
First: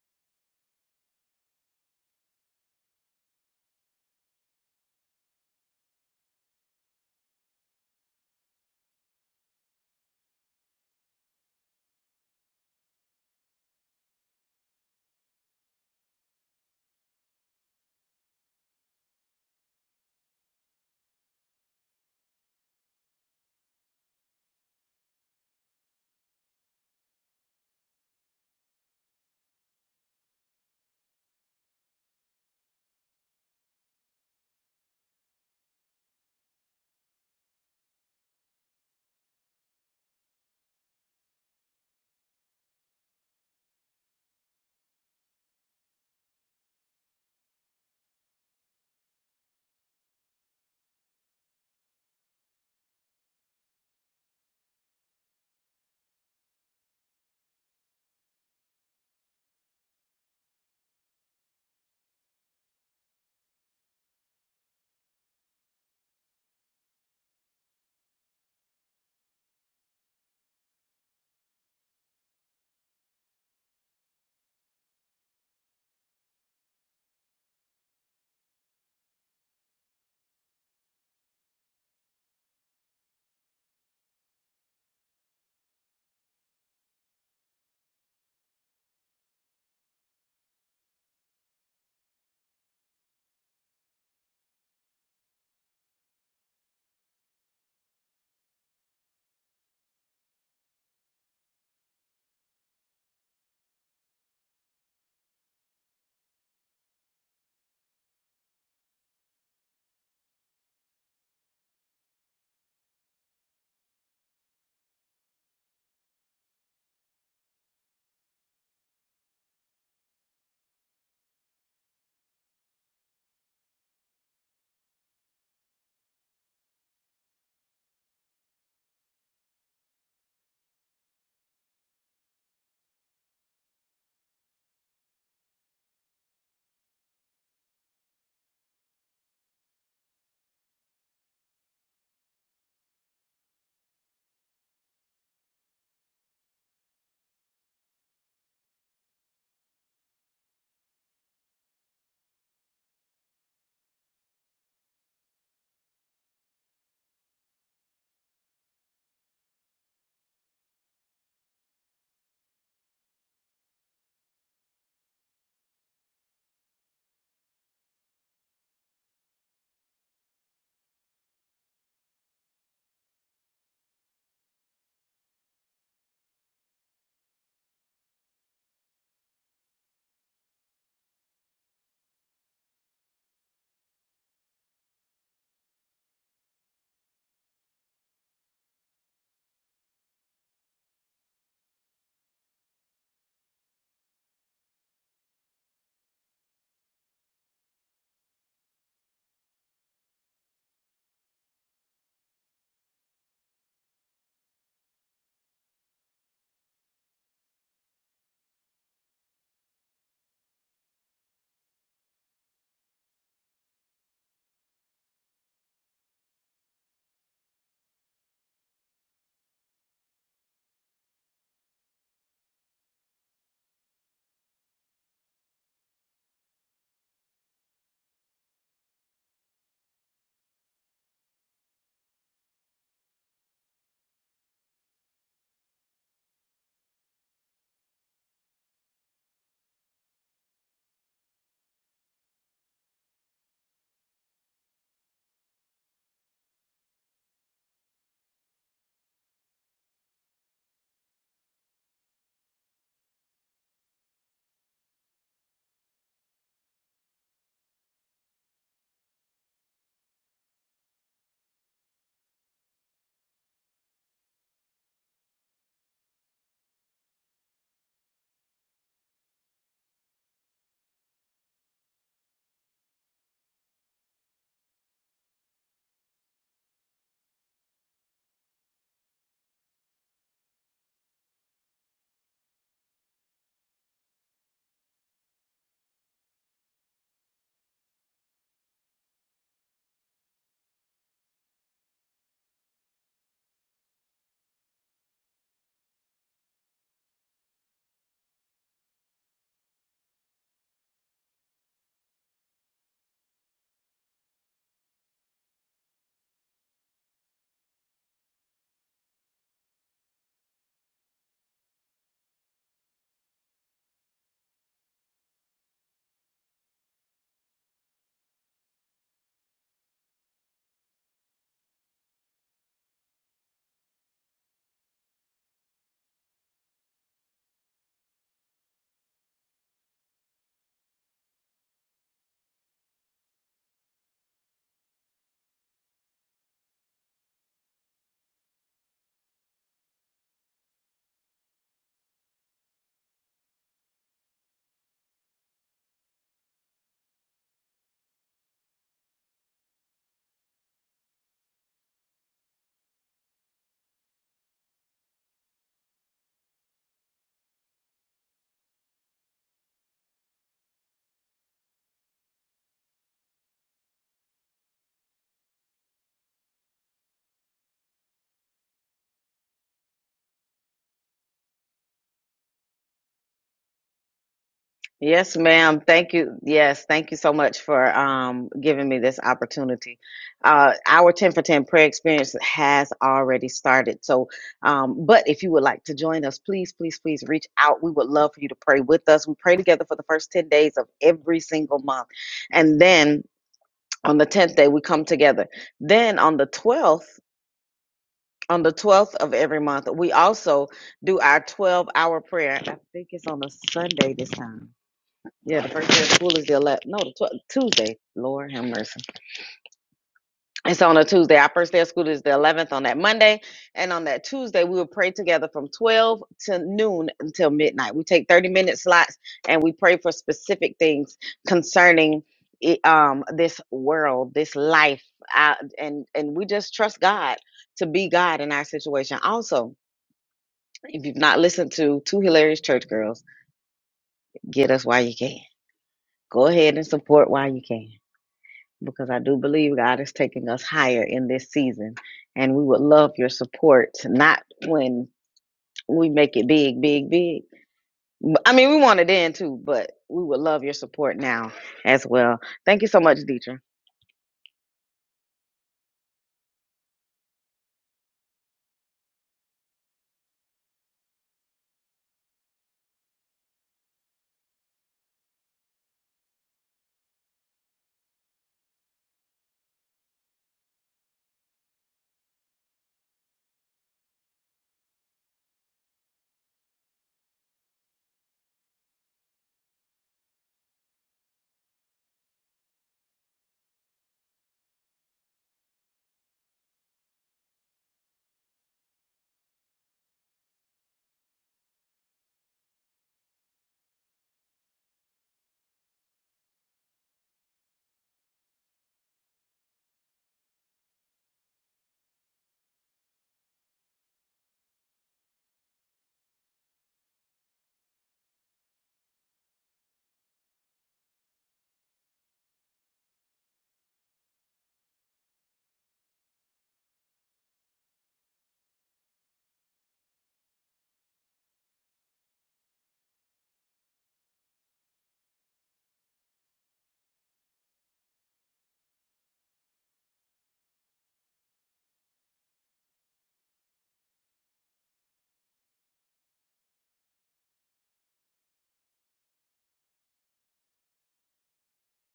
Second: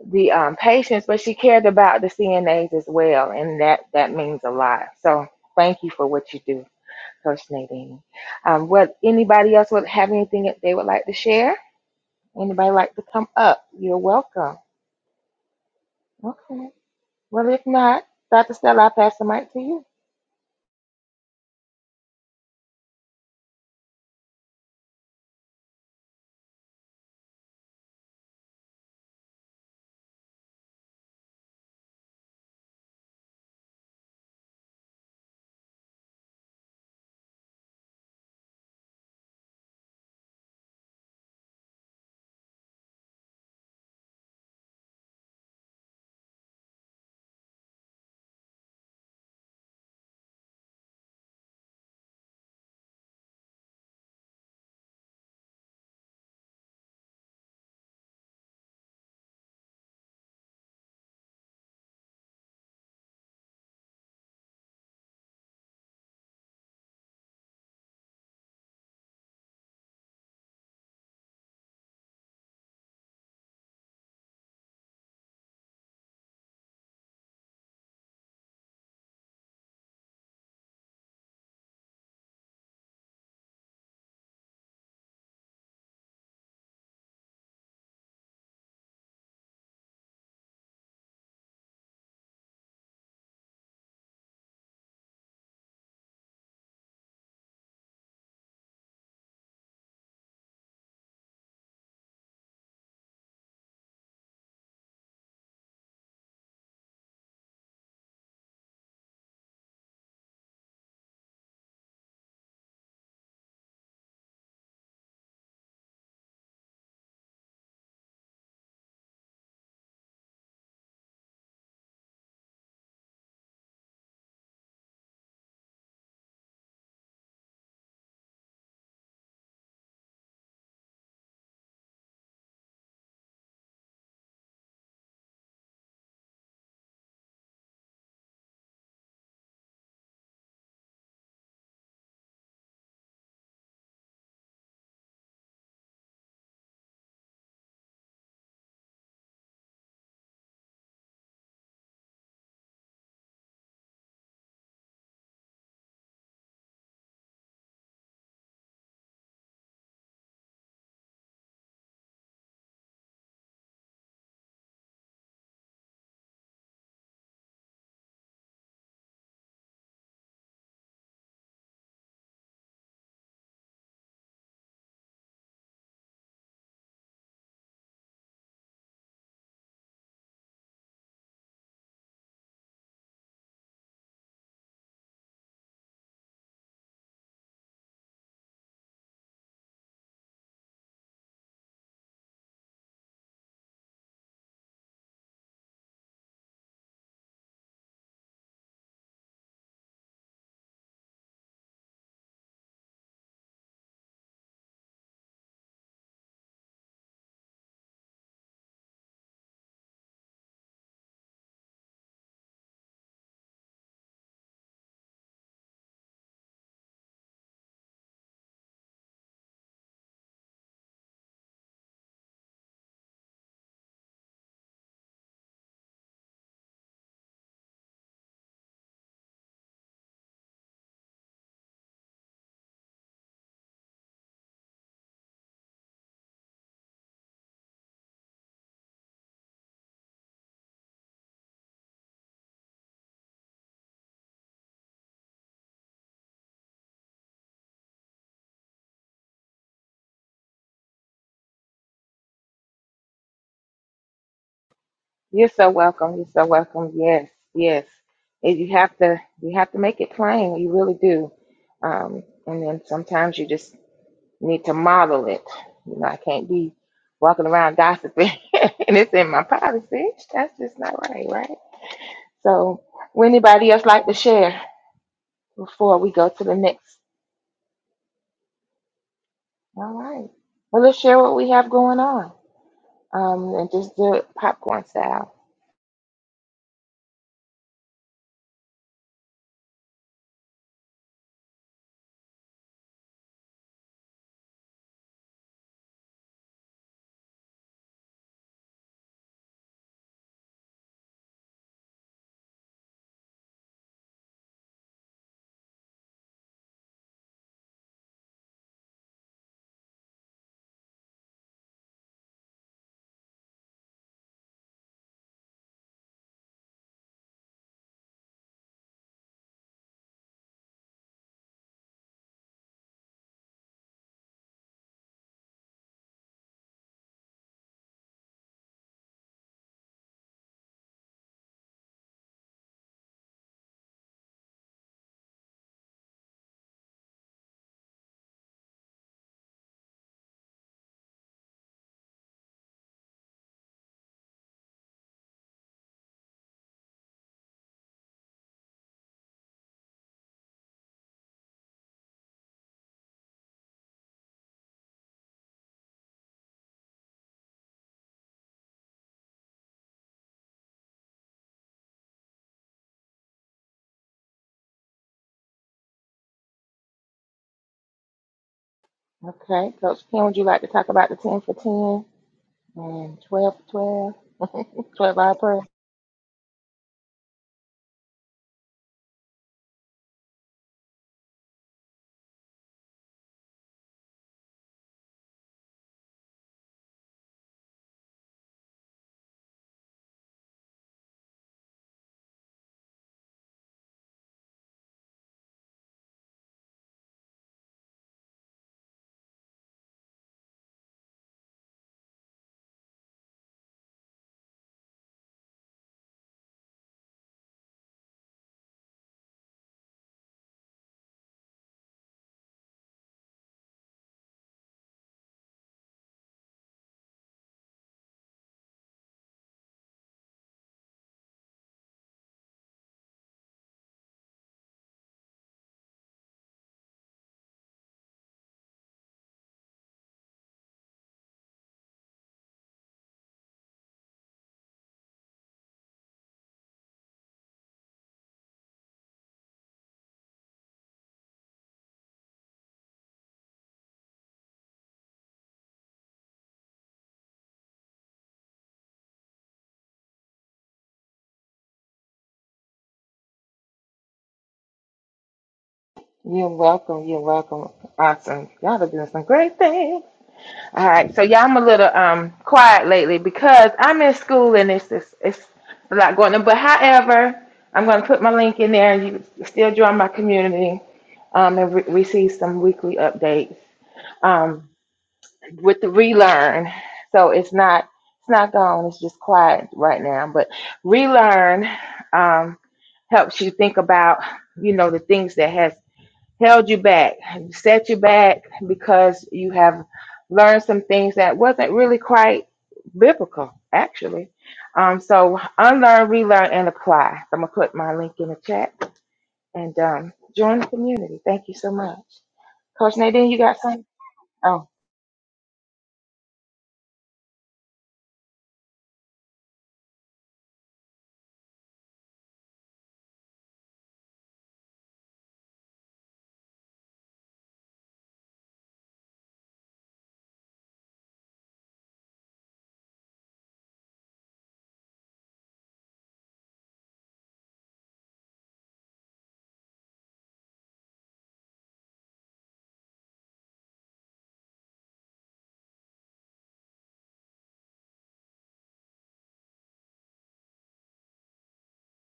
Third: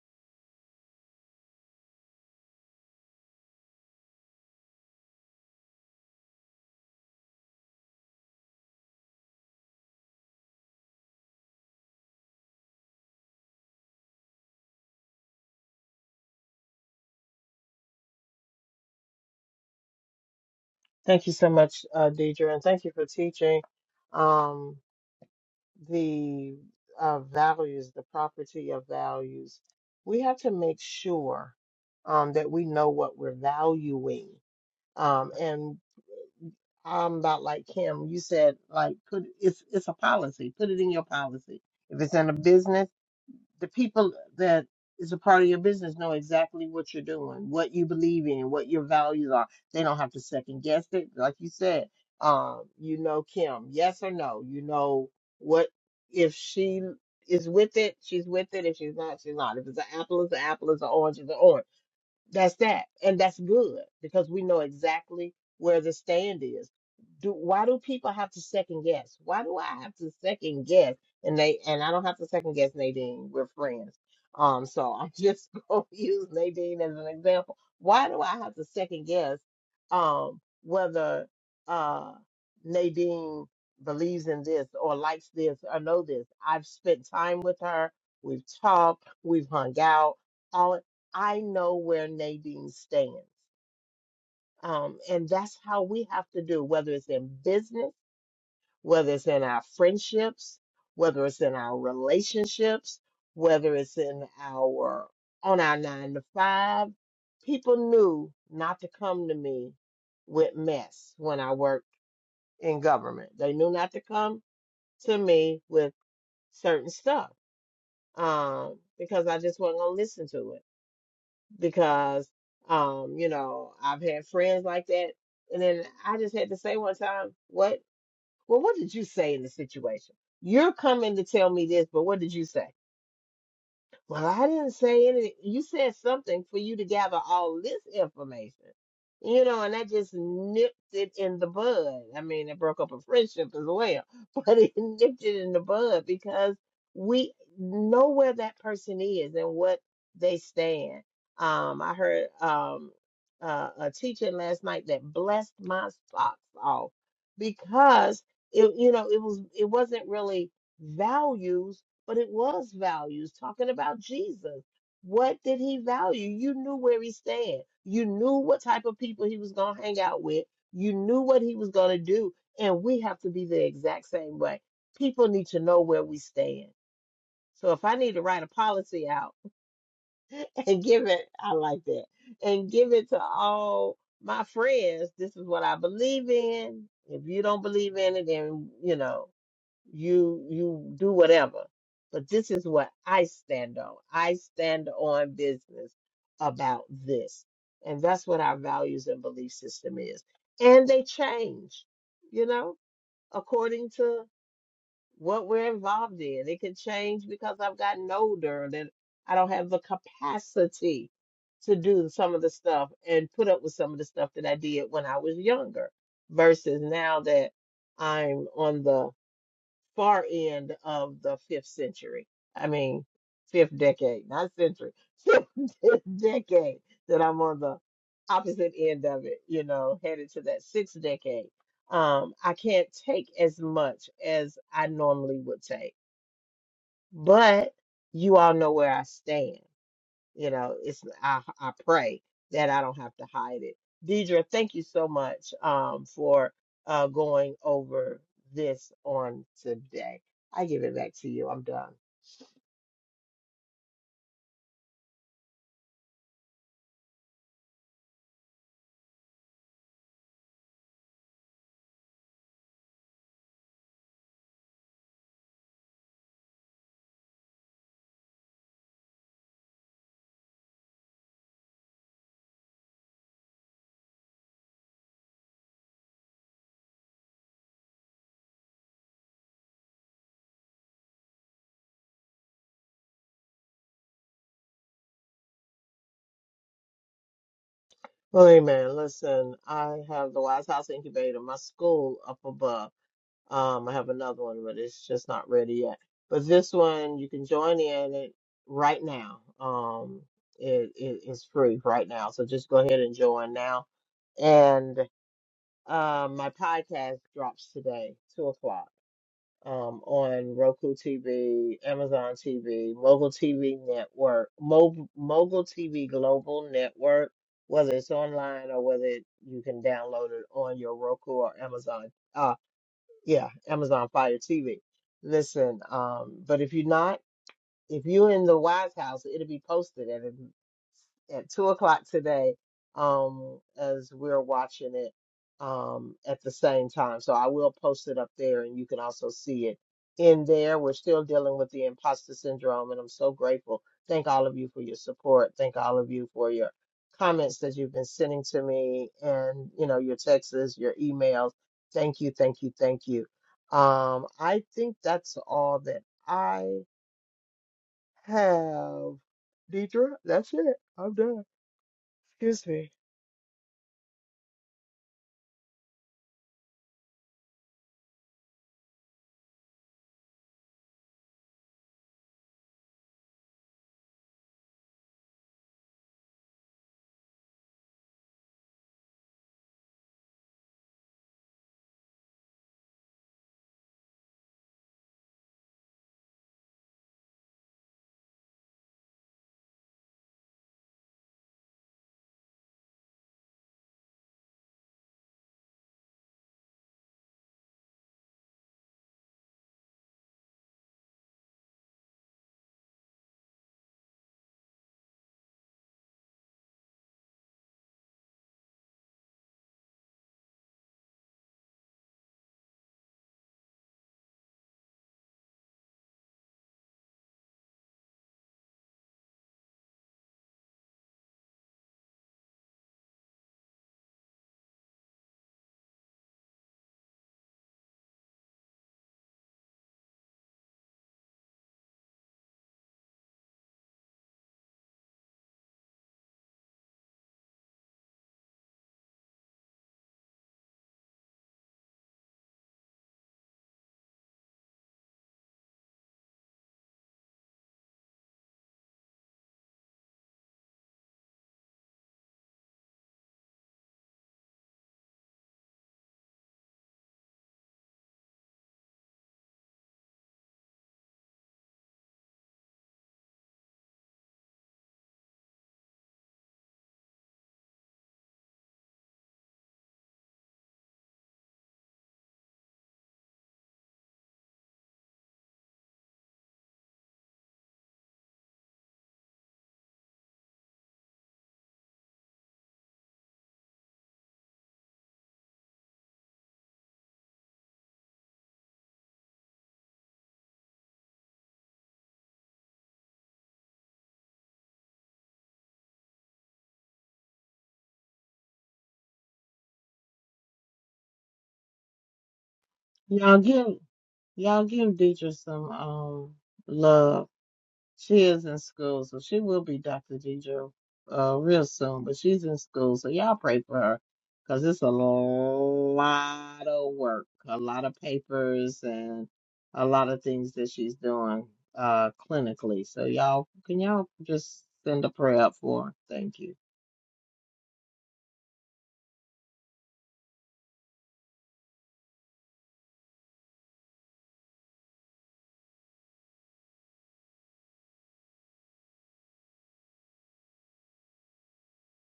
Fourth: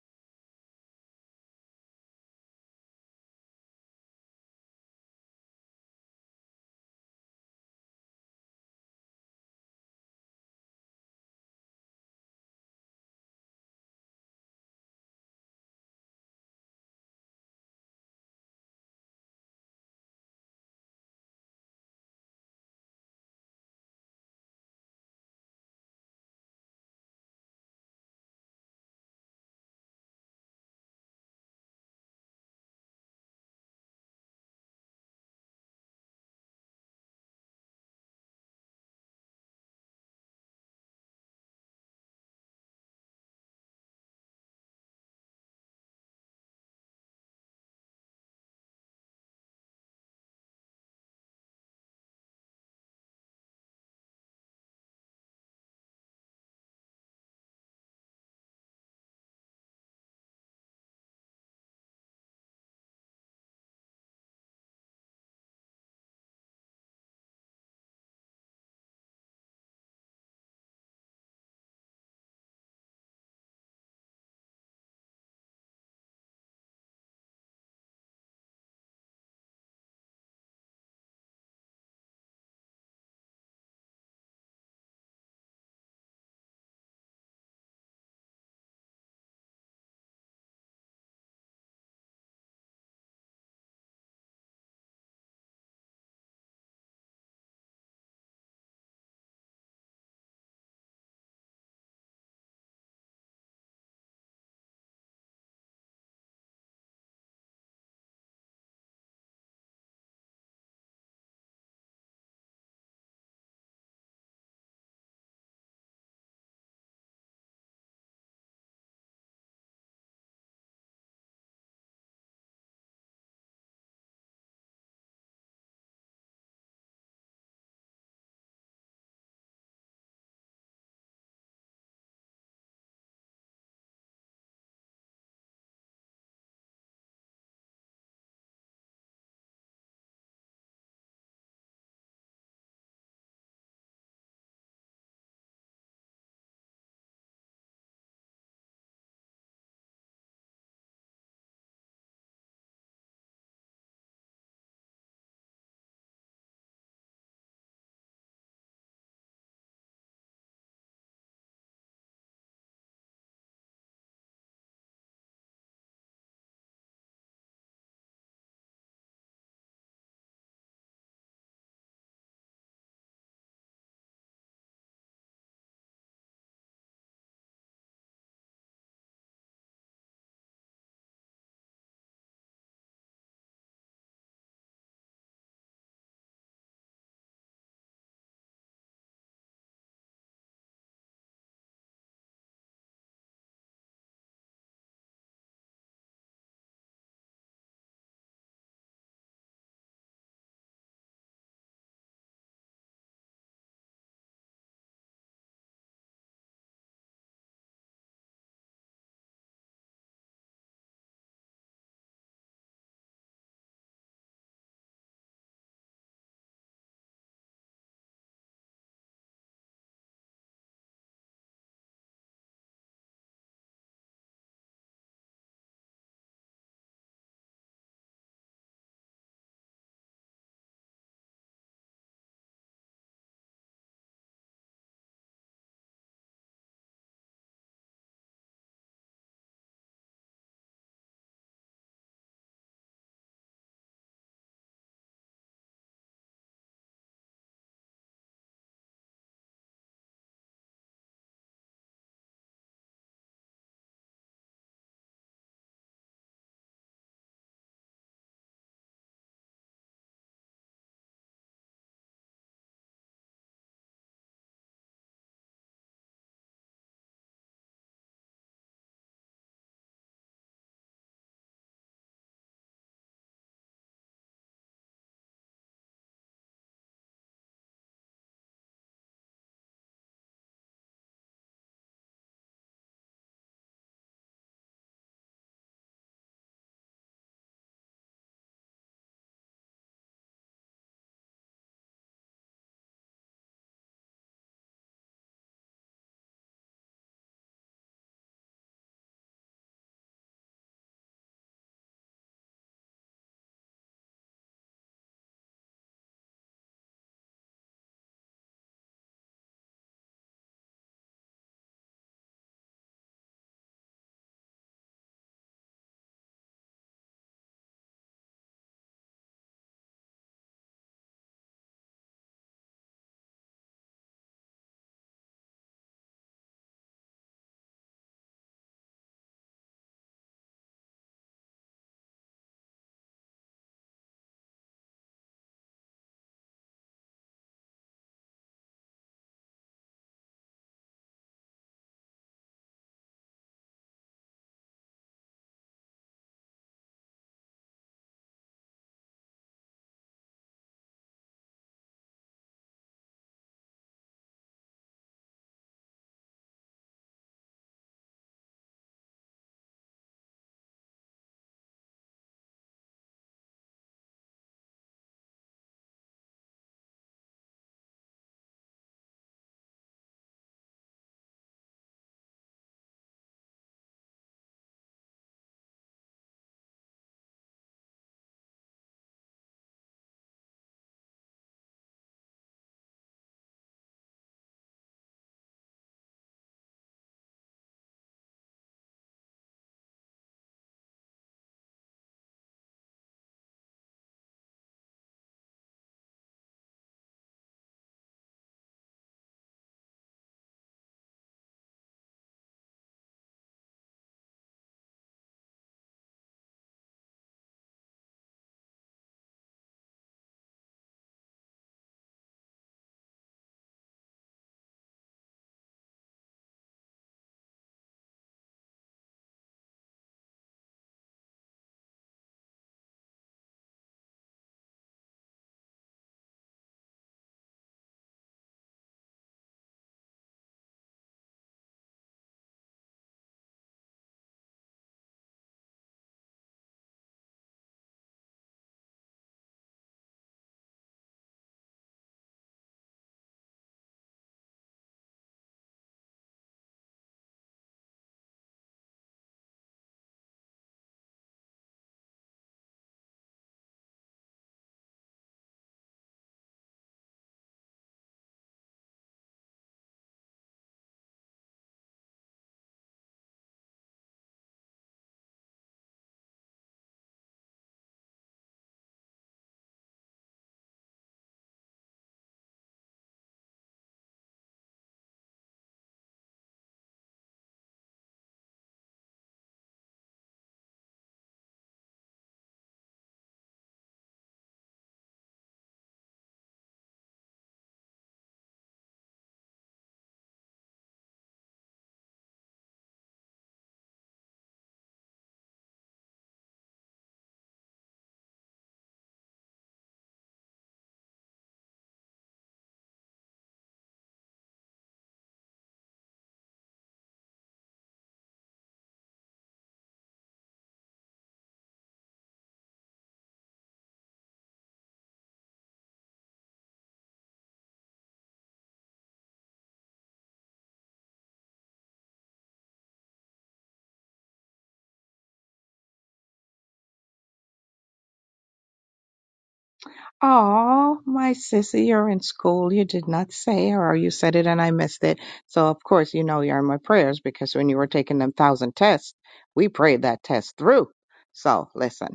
[SPEAKER 2] the um, patients, but she cared about the CNAs as as well, and that that means a lot. So thank you for what you do, Coach Nadine. Um, what anybody else would have anything that they would like to share? Anybody like to come up? You're welcome. Okay. Well, if not, Dr. Stella, I'll pass the mic to you.
[SPEAKER 1] Thank you so much, uh, Deidre, and thank you for teaching um, the uh, values, the property of values. We have to make sure um, that we know what we're valuing. Um, and I'm not like him. You said like put it's it's a policy. Put it in your policy. If it's in a business, the people that is a part of your business know exactly what you're doing, what you believe in, what your values are. They don't have to second guess it. Like you said, um, you know Kim, yes or no. You know what if she is with it, she's with it. If she's not, she's not. If it's an apple, it's an apple. It's an orange, it's an orange that's that. And that's good because we know exactly where the stand is. Do why do people have to second guess? Why do I have to second guess? And they and I don't have to second guess Nadine. We're friends. Um, so I'm just gonna use Nadine as an example. Why do I have to second guess um whether uh Nadine believes in this or likes this or know this? I've spent time with her, we've talked, we've hung out, All I know where Nadine stands. Um, and that's how we have to do, whether it's in business, whether it's in our friendships, whether it's in our relationships, whether it's in our on our nine to five. People knew not to come to me with mess when I worked in government. They knew not to come to me with certain stuff um, because I just wasn't gonna listen to it. because um, you know, I've had friends like that. And then I just had to say one time, what? Well, what did you say in the situation? You're coming to tell me this, but what did you say? Well, I didn't say anything. You said something for you to gather all this information, you know, and that just nipped it in the bud. I mean, it broke up a friendship as well, but it nipped it in the bud because we know where that person is and what they stand. Um, I heard um, uh, a teaching last night that blessed my socks off because it, you know, it was it wasn't really values but it was values talking about Jesus. What did he value? You knew where he stand. You knew what type of people he was going to hang out with. You knew what he was going to do. And we have to be the exact same way. People need to know where we stand. So if I need to write a policy out and give it, I like that, and give it to all my friends, this is what I believe in. If you don't believe in it, then, you know, you you do whatever but this is what i stand on i stand on business about this and that's what our values and belief system is and they change you know according to what we're involved in it can change because i've gotten older and then i don't have the capacity to do some of the stuff and put up with some of the stuff that i did when i was younger versus now that i'm on the far end of the fifth century. I mean, fifth decade, not century, fifth decade that I'm on the opposite end of it, you know, headed to that sixth decade. Um, I can't take as much as I normally would take, but you all know where I stand. You know, it's I I pray that I don't have to hide it. Deidre, thank you so much um for uh going over this on today. I give it back to you. I'm done.
[SPEAKER 2] You're so welcome. You're so welcome. Yes, yes. And You have to you have to make it plain. You really do. Um, and then sometimes you just need to model it. You know, I can't be walking around gossiping and it's in my policy. That's just not right, right? So, would anybody else like to share before we go to the next? All right. Well, let's share what we have going on um, and just do it popcorn style.
[SPEAKER 1] Well, Amen. listen, I have the Wise House Incubator, my school up above. Um, I have another one, but it's just not ready yet. But this one you can join in it right now. Um, it, it's free right now, so just go ahead and join now. And um, my podcast drops today, two o'clock, um, on Roku TV, Amazon TV, Mogul TV Network, Mo Mogul TV Global Network. Whether it's online or whether it, you can download it on your Roku or Amazon uh, yeah, Amazon Fire TV. Listen, um, but if you're not, if you're in the Wise House, it'll be posted at two o'clock today um as we're watching it um at the same time so i will post it up there and you can also see it in there we're still dealing with the imposter syndrome and i'm so grateful thank all of you for your support thank all of you for your comments that you've been sending to me and you know your texts your emails thank you thank you thank you um i think that's all that i have deidre that's it i'm done Excuse me.
[SPEAKER 2] Okay. Coach Ken, would you like to talk about the 10 for 10 and 12 for 12, 12 hour
[SPEAKER 3] Yes,
[SPEAKER 2] prayer?
[SPEAKER 3] ma'am. Thank you. Yes, thank you so much for um, giving me this opportunity. Uh, our 10 for 10 prayer experience has already started. So, um, but if you would like to join us, please, please, please reach out. We would love for you to pray with us. We pray together for the first 10 days of every single month. And then on the 10th day, we come together. Then on the 12th, on the 12th of every month, we also do our 12 hour prayer. I think it's on a Sunday this time yeah, the first day of school is the 11th. No, the 12th, Tuesday. Lord have mercy. It's on a Tuesday. Our first day of school is the 11th on that Monday. And on that Tuesday, we will pray together from 12 to noon until midnight. We take 30 minute slots and we pray for specific things concerning it, um, this world, this life. Uh, and, and we just trust God to be God in our situation. Also, if you've not listened to Two Hilarious Church Girls, get us while you can. Go ahead and support while you can. because I do believe God is taking us higher in this season. And we would love your support, not when we make it big, big, big. But- I mean, we want it in too, but we would love your support now as well. Thank you so much, Deidre.
[SPEAKER 2] You're welcome. You're welcome. Awesome. Y'all are doing some great things. All right, so yeah, I'm a little um quiet lately because I'm in school and it's it's, it's a lot going on. But however, I'm going to put my link in there, and you can still join my community, um, and re- receive some weekly updates um with the relearn. So it's not it's not gone. It's just quiet right now. But relearn um helps you think about you know the things that has held you back, set you back because you have learned some things that wasn't really quite biblical, actually. Um, so unlearn, relearn, and apply. So I'm gonna put my link in the chat and um, join the community. Thank you so much, Coach Nadine.
[SPEAKER 1] Y'all
[SPEAKER 2] You got
[SPEAKER 1] give
[SPEAKER 2] something?
[SPEAKER 1] y'all
[SPEAKER 2] Oh,
[SPEAKER 1] give Deidre some um love. She is in school, so she will be Dr. Deidre uh real soon, but she's in school, so y'all pray for her because it's a lot of work, a lot of papers and a lot of things that she's doing uh clinically. So y'all can y'all just send a prayer up for her. Thank you.
[SPEAKER 4] Oh, my sissy, you're in school. You did not say, or you said it and I missed it. So, of course, you know you're in my prayers because when you were taking them thousand tests, we prayed that test through. So, listen,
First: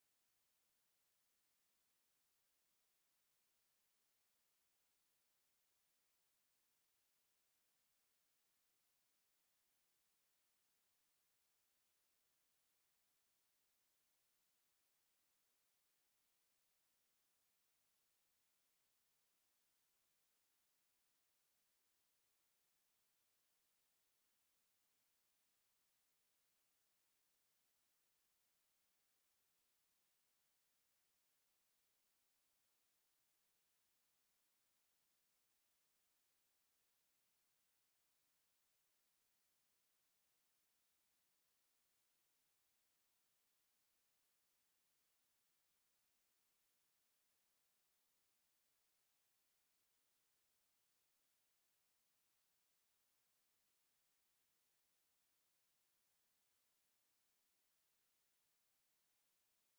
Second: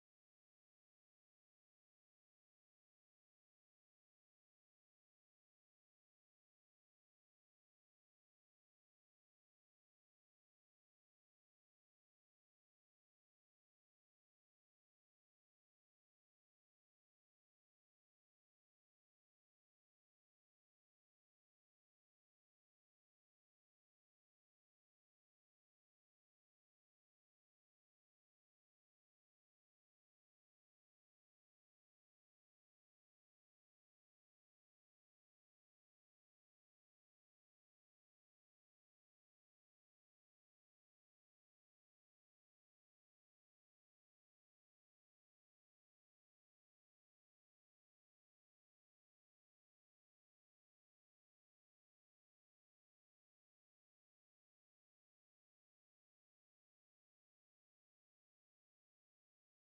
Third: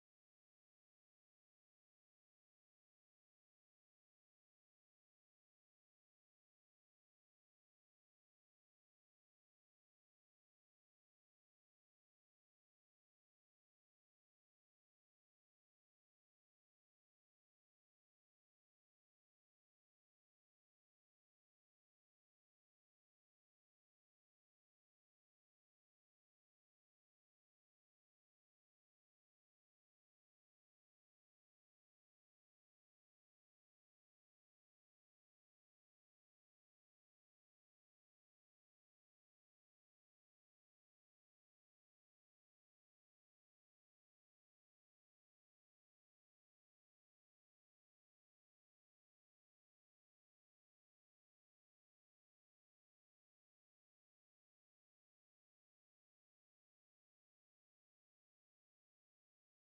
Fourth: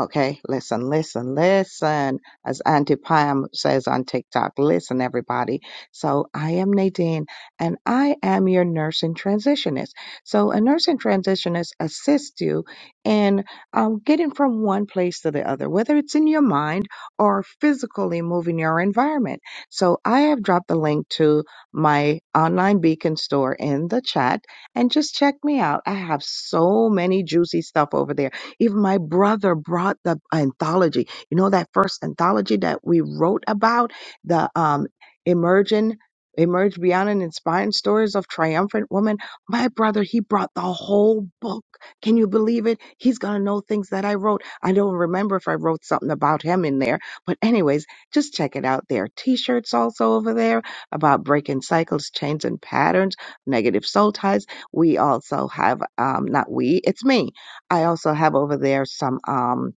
[SPEAKER 4] okay, listen, listen, listen. As Auntie Pam says on TikTok, listen, everybody. So, I am Nadine and I am your nurse and transitionist. So, a nurse and transitionist assists you in um, getting from one place to the other, whether it's in your mind or physically moving your environment. So I have dropped the link to my online beacon store in the chat and just check me out. I have so many juicy stuff over there. Even my brother brought the anthology. You know that first anthology that we wrote about the um emerging Emerge Beyond and Inspiring Stories of Triumphant Women. My brother, he brought the whole book. Can you believe it? He's going to know things that I wrote. I don't remember if I wrote something about him in there but anyways, just check it out. There are t-shirts also over there about breaking cycles, chains and patterns, negative soul ties. We also have um not we, it's me. I also have over there some um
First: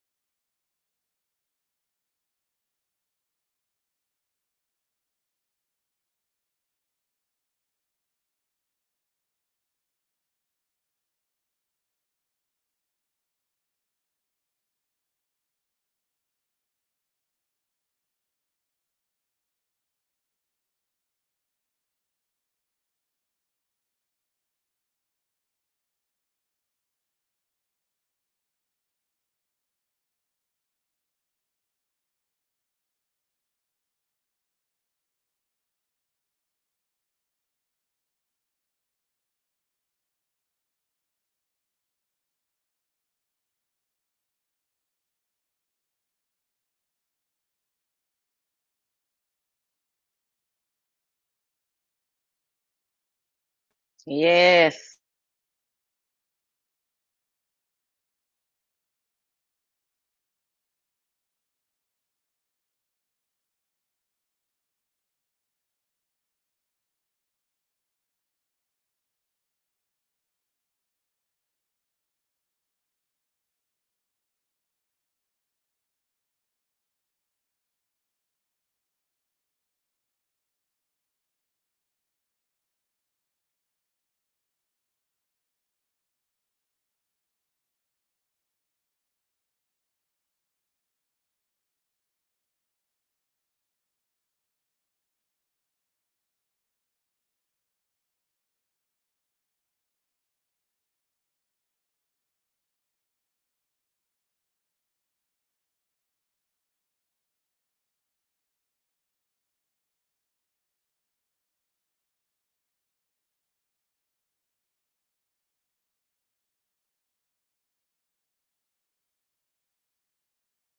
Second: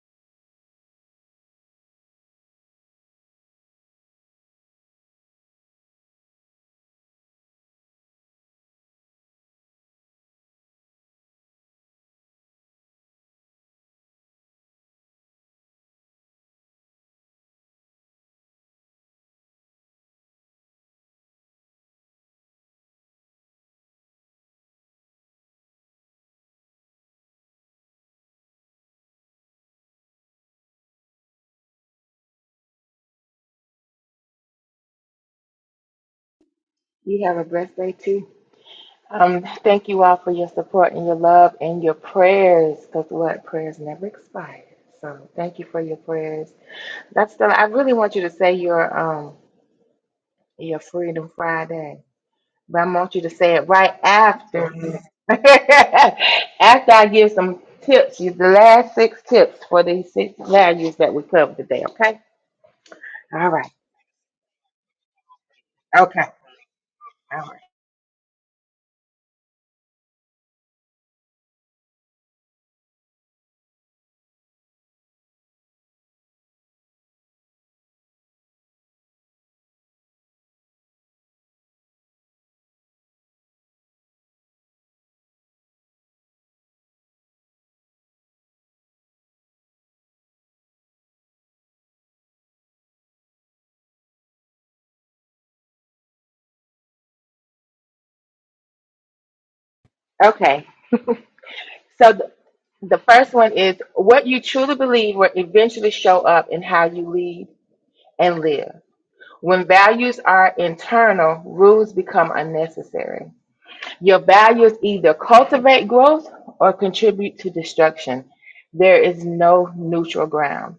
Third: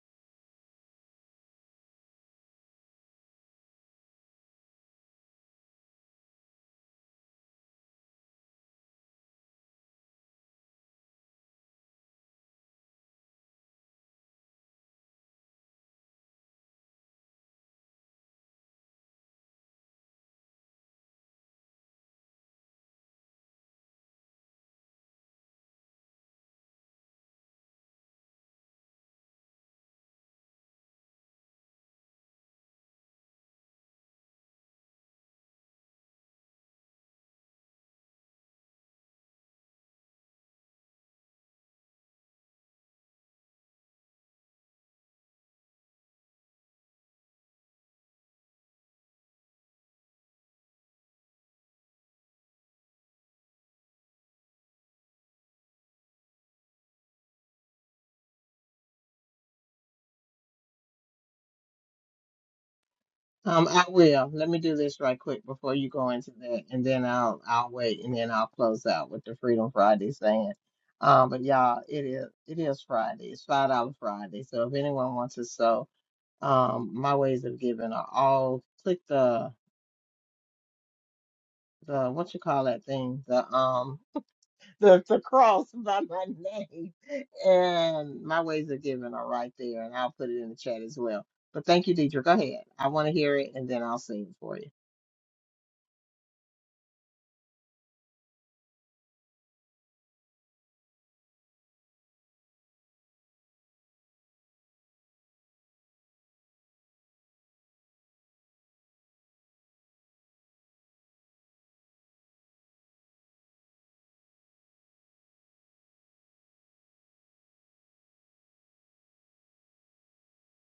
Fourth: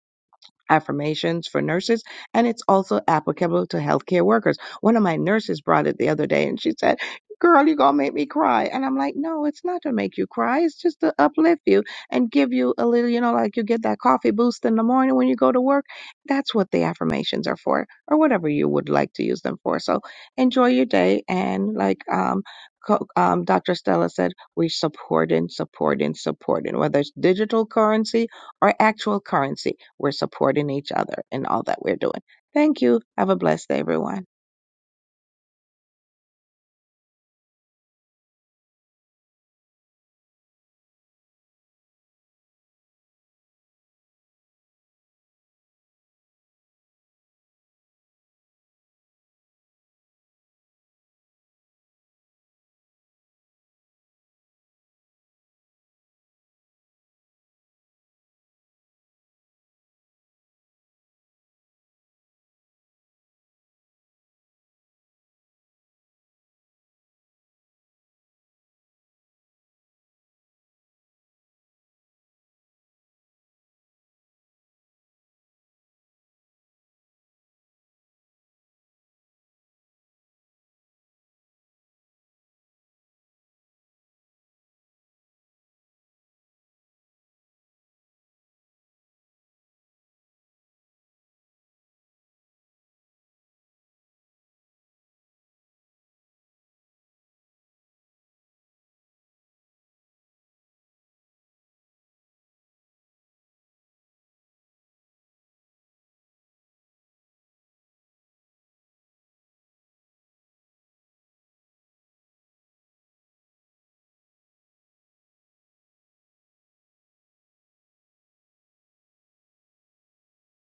[SPEAKER 4] affirmations for nurses and it's also applicable to healthcare workers. One of my nurses brought it the other day and she said, Girl, you're gonna make me cry. And I'm like, No, it's not to make you cry. It's just to uplift you and give you a little, you know, like you get that coffee boost in the morning when you go to work. That's what the affirmations are for, or whatever you would like to use them for. So enjoy your day. And like um, co- um, Dr. Stella said, we're supporting, supporting, supporting, whether it's digital currency or actual currency. We're supporting each other in all that we're doing. Thank you. Have a blessed day, everyone.
[SPEAKER 2] you have a blessed day too. Um, thank you all for your support and your love and your prayers, because what prayers never expire. So thank you for your prayers. That's the. I really want you to say your um Your Freedom Friday. But I want you to say it right after. me.
[SPEAKER 3] Yes.
[SPEAKER 2] after I give some tips, you the last six tips for these six values that we covered today, okay? All
[SPEAKER 1] Um,
[SPEAKER 2] right.
[SPEAKER 1] I will. Let me do this right quick before you go
[SPEAKER 2] Okay.
[SPEAKER 1] into that, and then
[SPEAKER 2] All
[SPEAKER 1] I'll I'll wait, and then I'll close out with the Freedom Friday saying. Um, but y'all, it is it is Friday. It's five dollar Friday. So if anyone wants to sew, um, my ways of giving are all click the the what you call that thing the um the the cross by my name, and my ways of giving are right there, and I'll put it in the chat as well. But thank you, Deidre. Go ahead. I want to hear it, and then I'll sing it for you.
[SPEAKER 2] right. Okay. So the, the first one is what you truly believe will eventually show up in how you lead and live. When values are internal, rules become unnecessary. Your values either cultivate growth or contribute to destruction. There is no neutral ground.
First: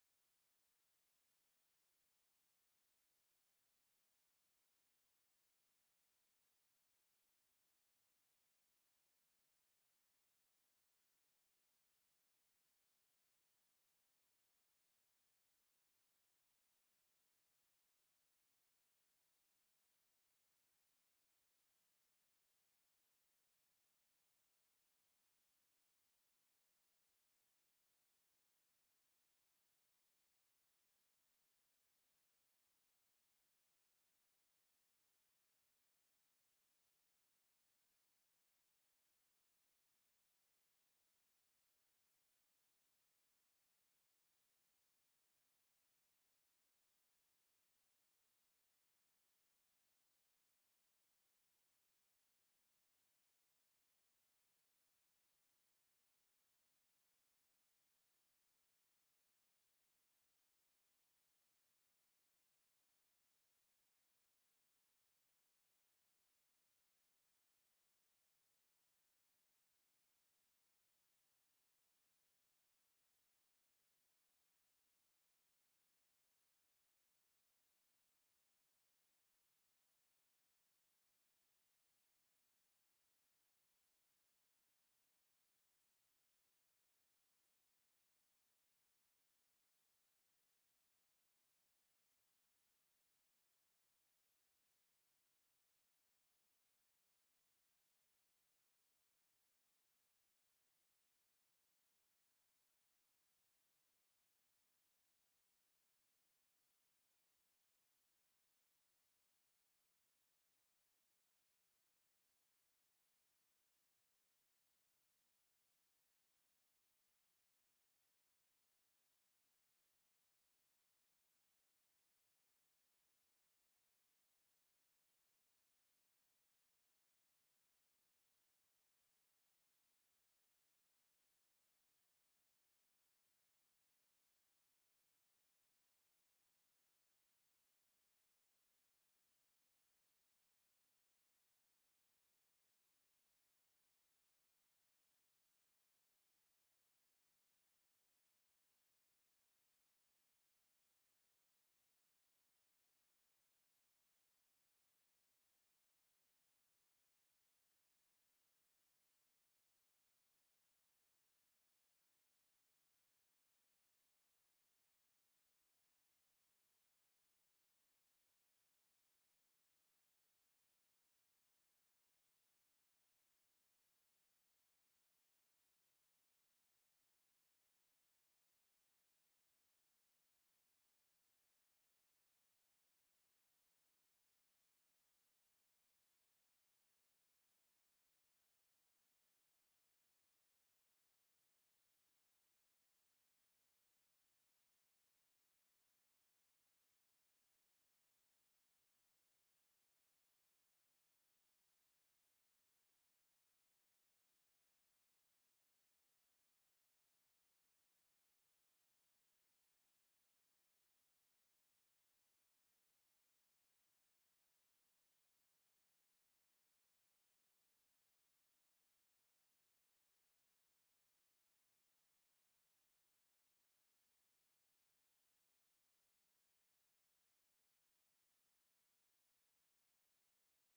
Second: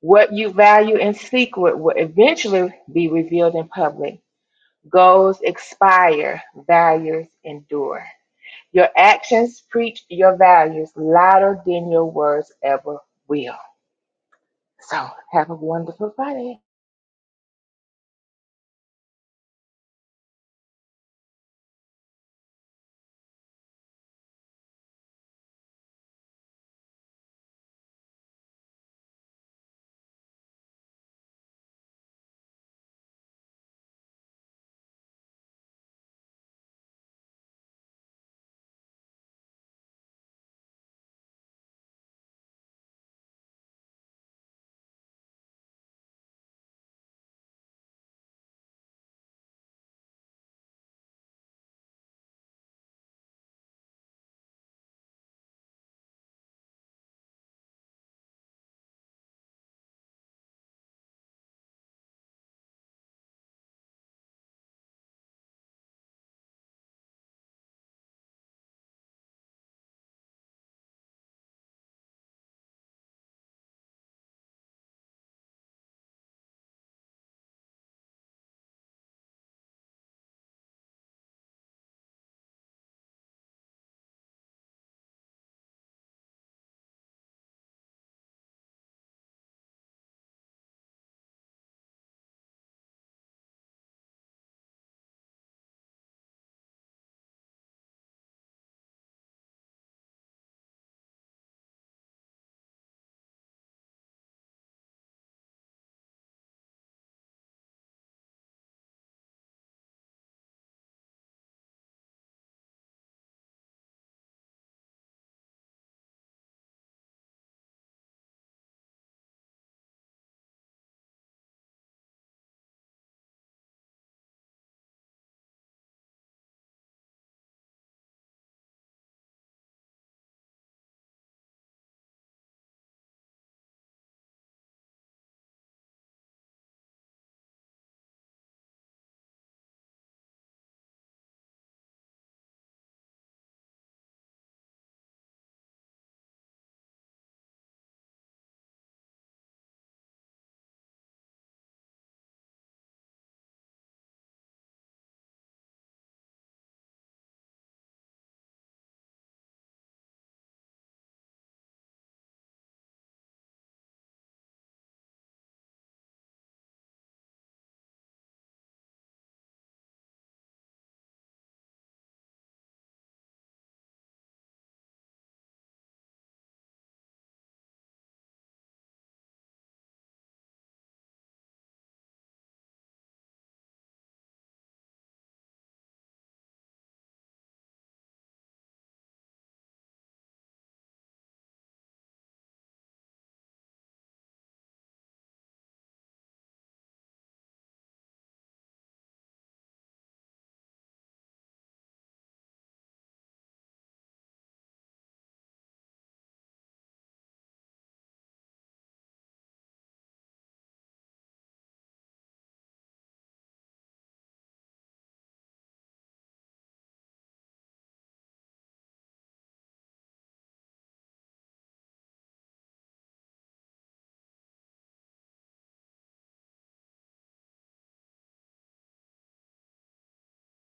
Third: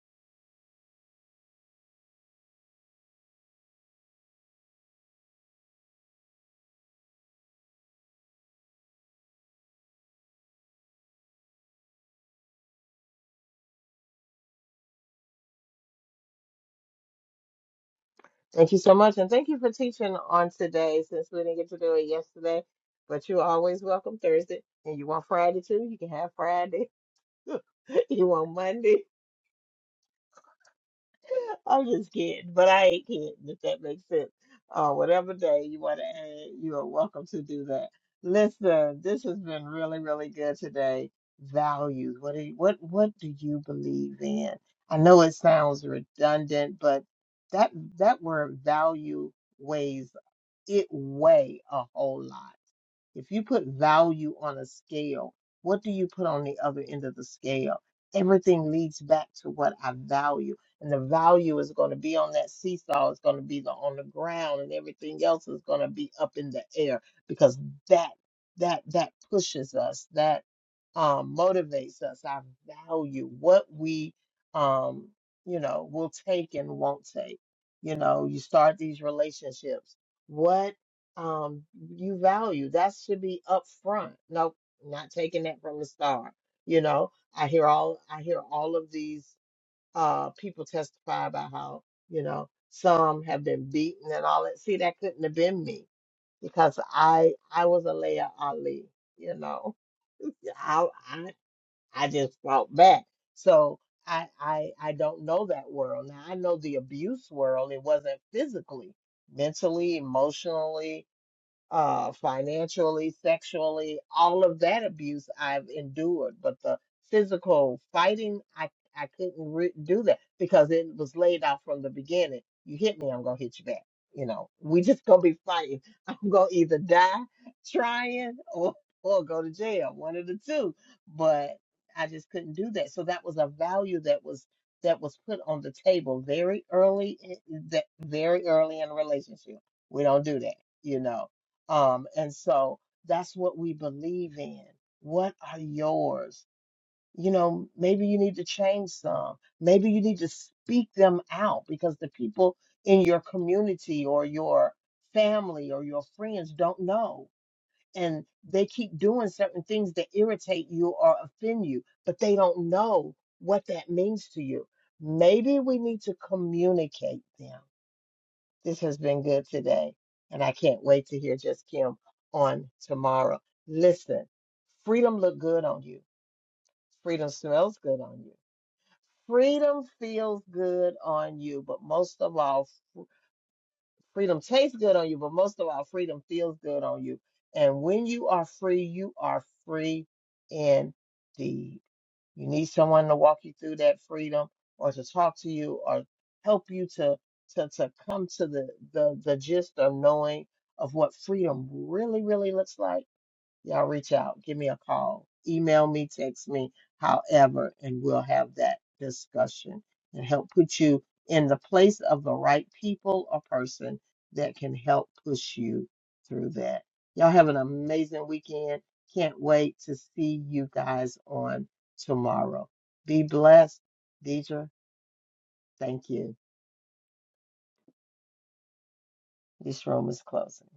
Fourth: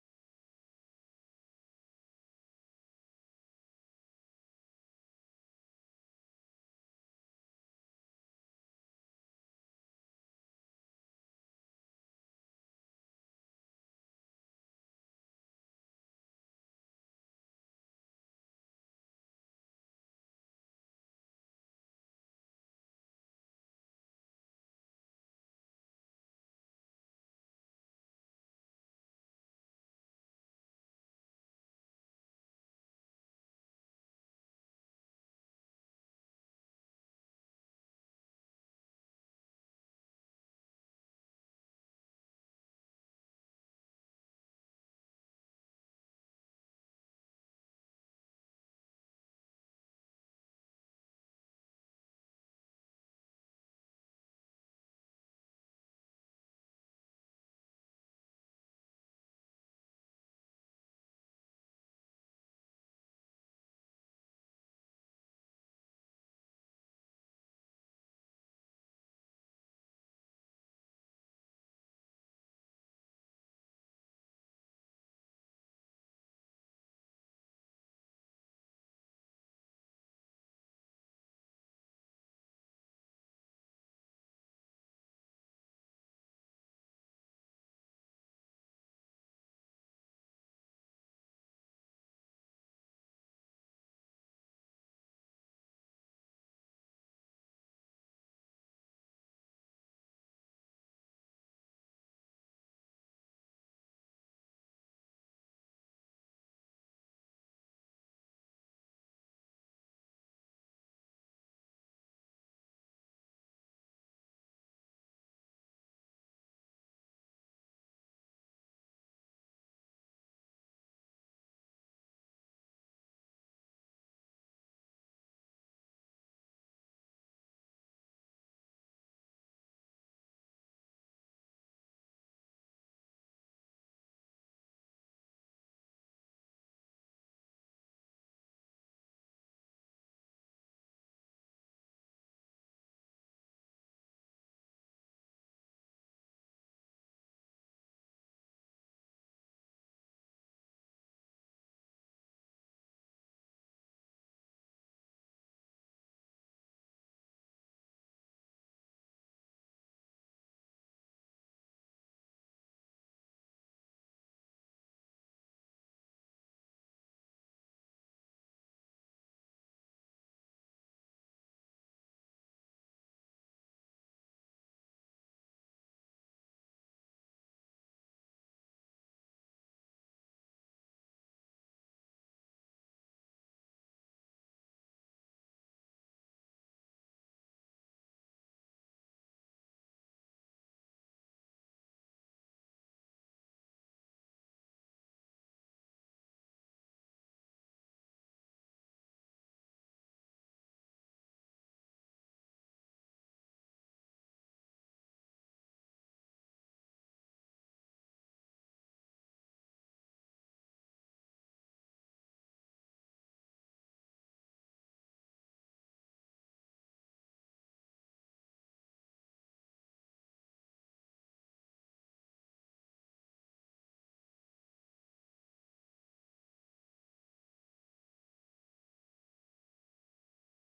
[SPEAKER 2] What you value in secret will eventually be revealed in public. Goals expire, values endure. Your actions preach your values louder than your words ever will. So, have a wonderful Friday.
[SPEAKER 1] Thank you so much, and thank you for teaching on today since we didn't get to do it yesterday. But you're always welcome Thursday, and you want Friday too? You can have Friday. You want Monday? I'm just kidding, but I ain't kidding if that makes sense. Uh, whatever day you want to add, you are welcome to do that. Listen, this has been really, really good today. Values. What do you, what what do you believe in? I know it sounds redundant, but that that word value. weighs it weigh a whole lot? If you put value on a scale, what do you put on the other end of the scale? Everything leads back to what I value. And the value is going to be on that seesaw, it's going to be the, on the ground, and everything else is going to be up in the air because that that that pushes us, that um, motivates us, our value, what we um, you know, will take and won't take. You know, you start these relationships. What um you value that should be up front nope not taking that from the start you know i hear all i hear all of these uh people testify about how you know some have been beaten and all that see that couldn't have been me because i i was a leia ali you know Yeah, i i, I just fought back so I, I I don't know that world now. I know the abuse world. It wasn't physically, mentally, emotionally, uh, financially, sexually, all of that abuse I've endured, but the physical fighting, I, I couldn't re- do that because it was laid out from the beginning. You hit me, I'm gonna hit you back. You know, we just gonna be fighting. I'm gonna either die trying or or go to jail, one of the two. But I just couldn't do that. So that was a value that was that was put on the table very early, in, that very early in a relationship. We don't do that, you know um, and so that's what we believe in. What are yours? You know, maybe you need to change some. Maybe you need to speak them out because the people in your community or your family or your friends don't know. And they keep doing certain things that irritate you or offend you, but they don't know what that means to you. Maybe we need to communicate them this has been good today, and I can't wait to hear Just Kim on tomorrow. Listen, freedom look good on you. Freedom smells good on you. Freedom feels good on you, but most of all, freedom tastes good on you, but most of all, freedom feels good on you. And when you are free, you are free indeed. You need someone to walk you through that freedom or to talk to you or help you to to to come to the the, the gist of knowing of what freedom really, really looks like y'all reach out, give me a call, email me, text me, however, and we'll have that discussion and help put you in the place of the right people or person that can help push you through that. Y'all have an amazing weekend. Can't wait to see you guys on tomorrow. Be blessed. Deidre, thank you. This room is closing.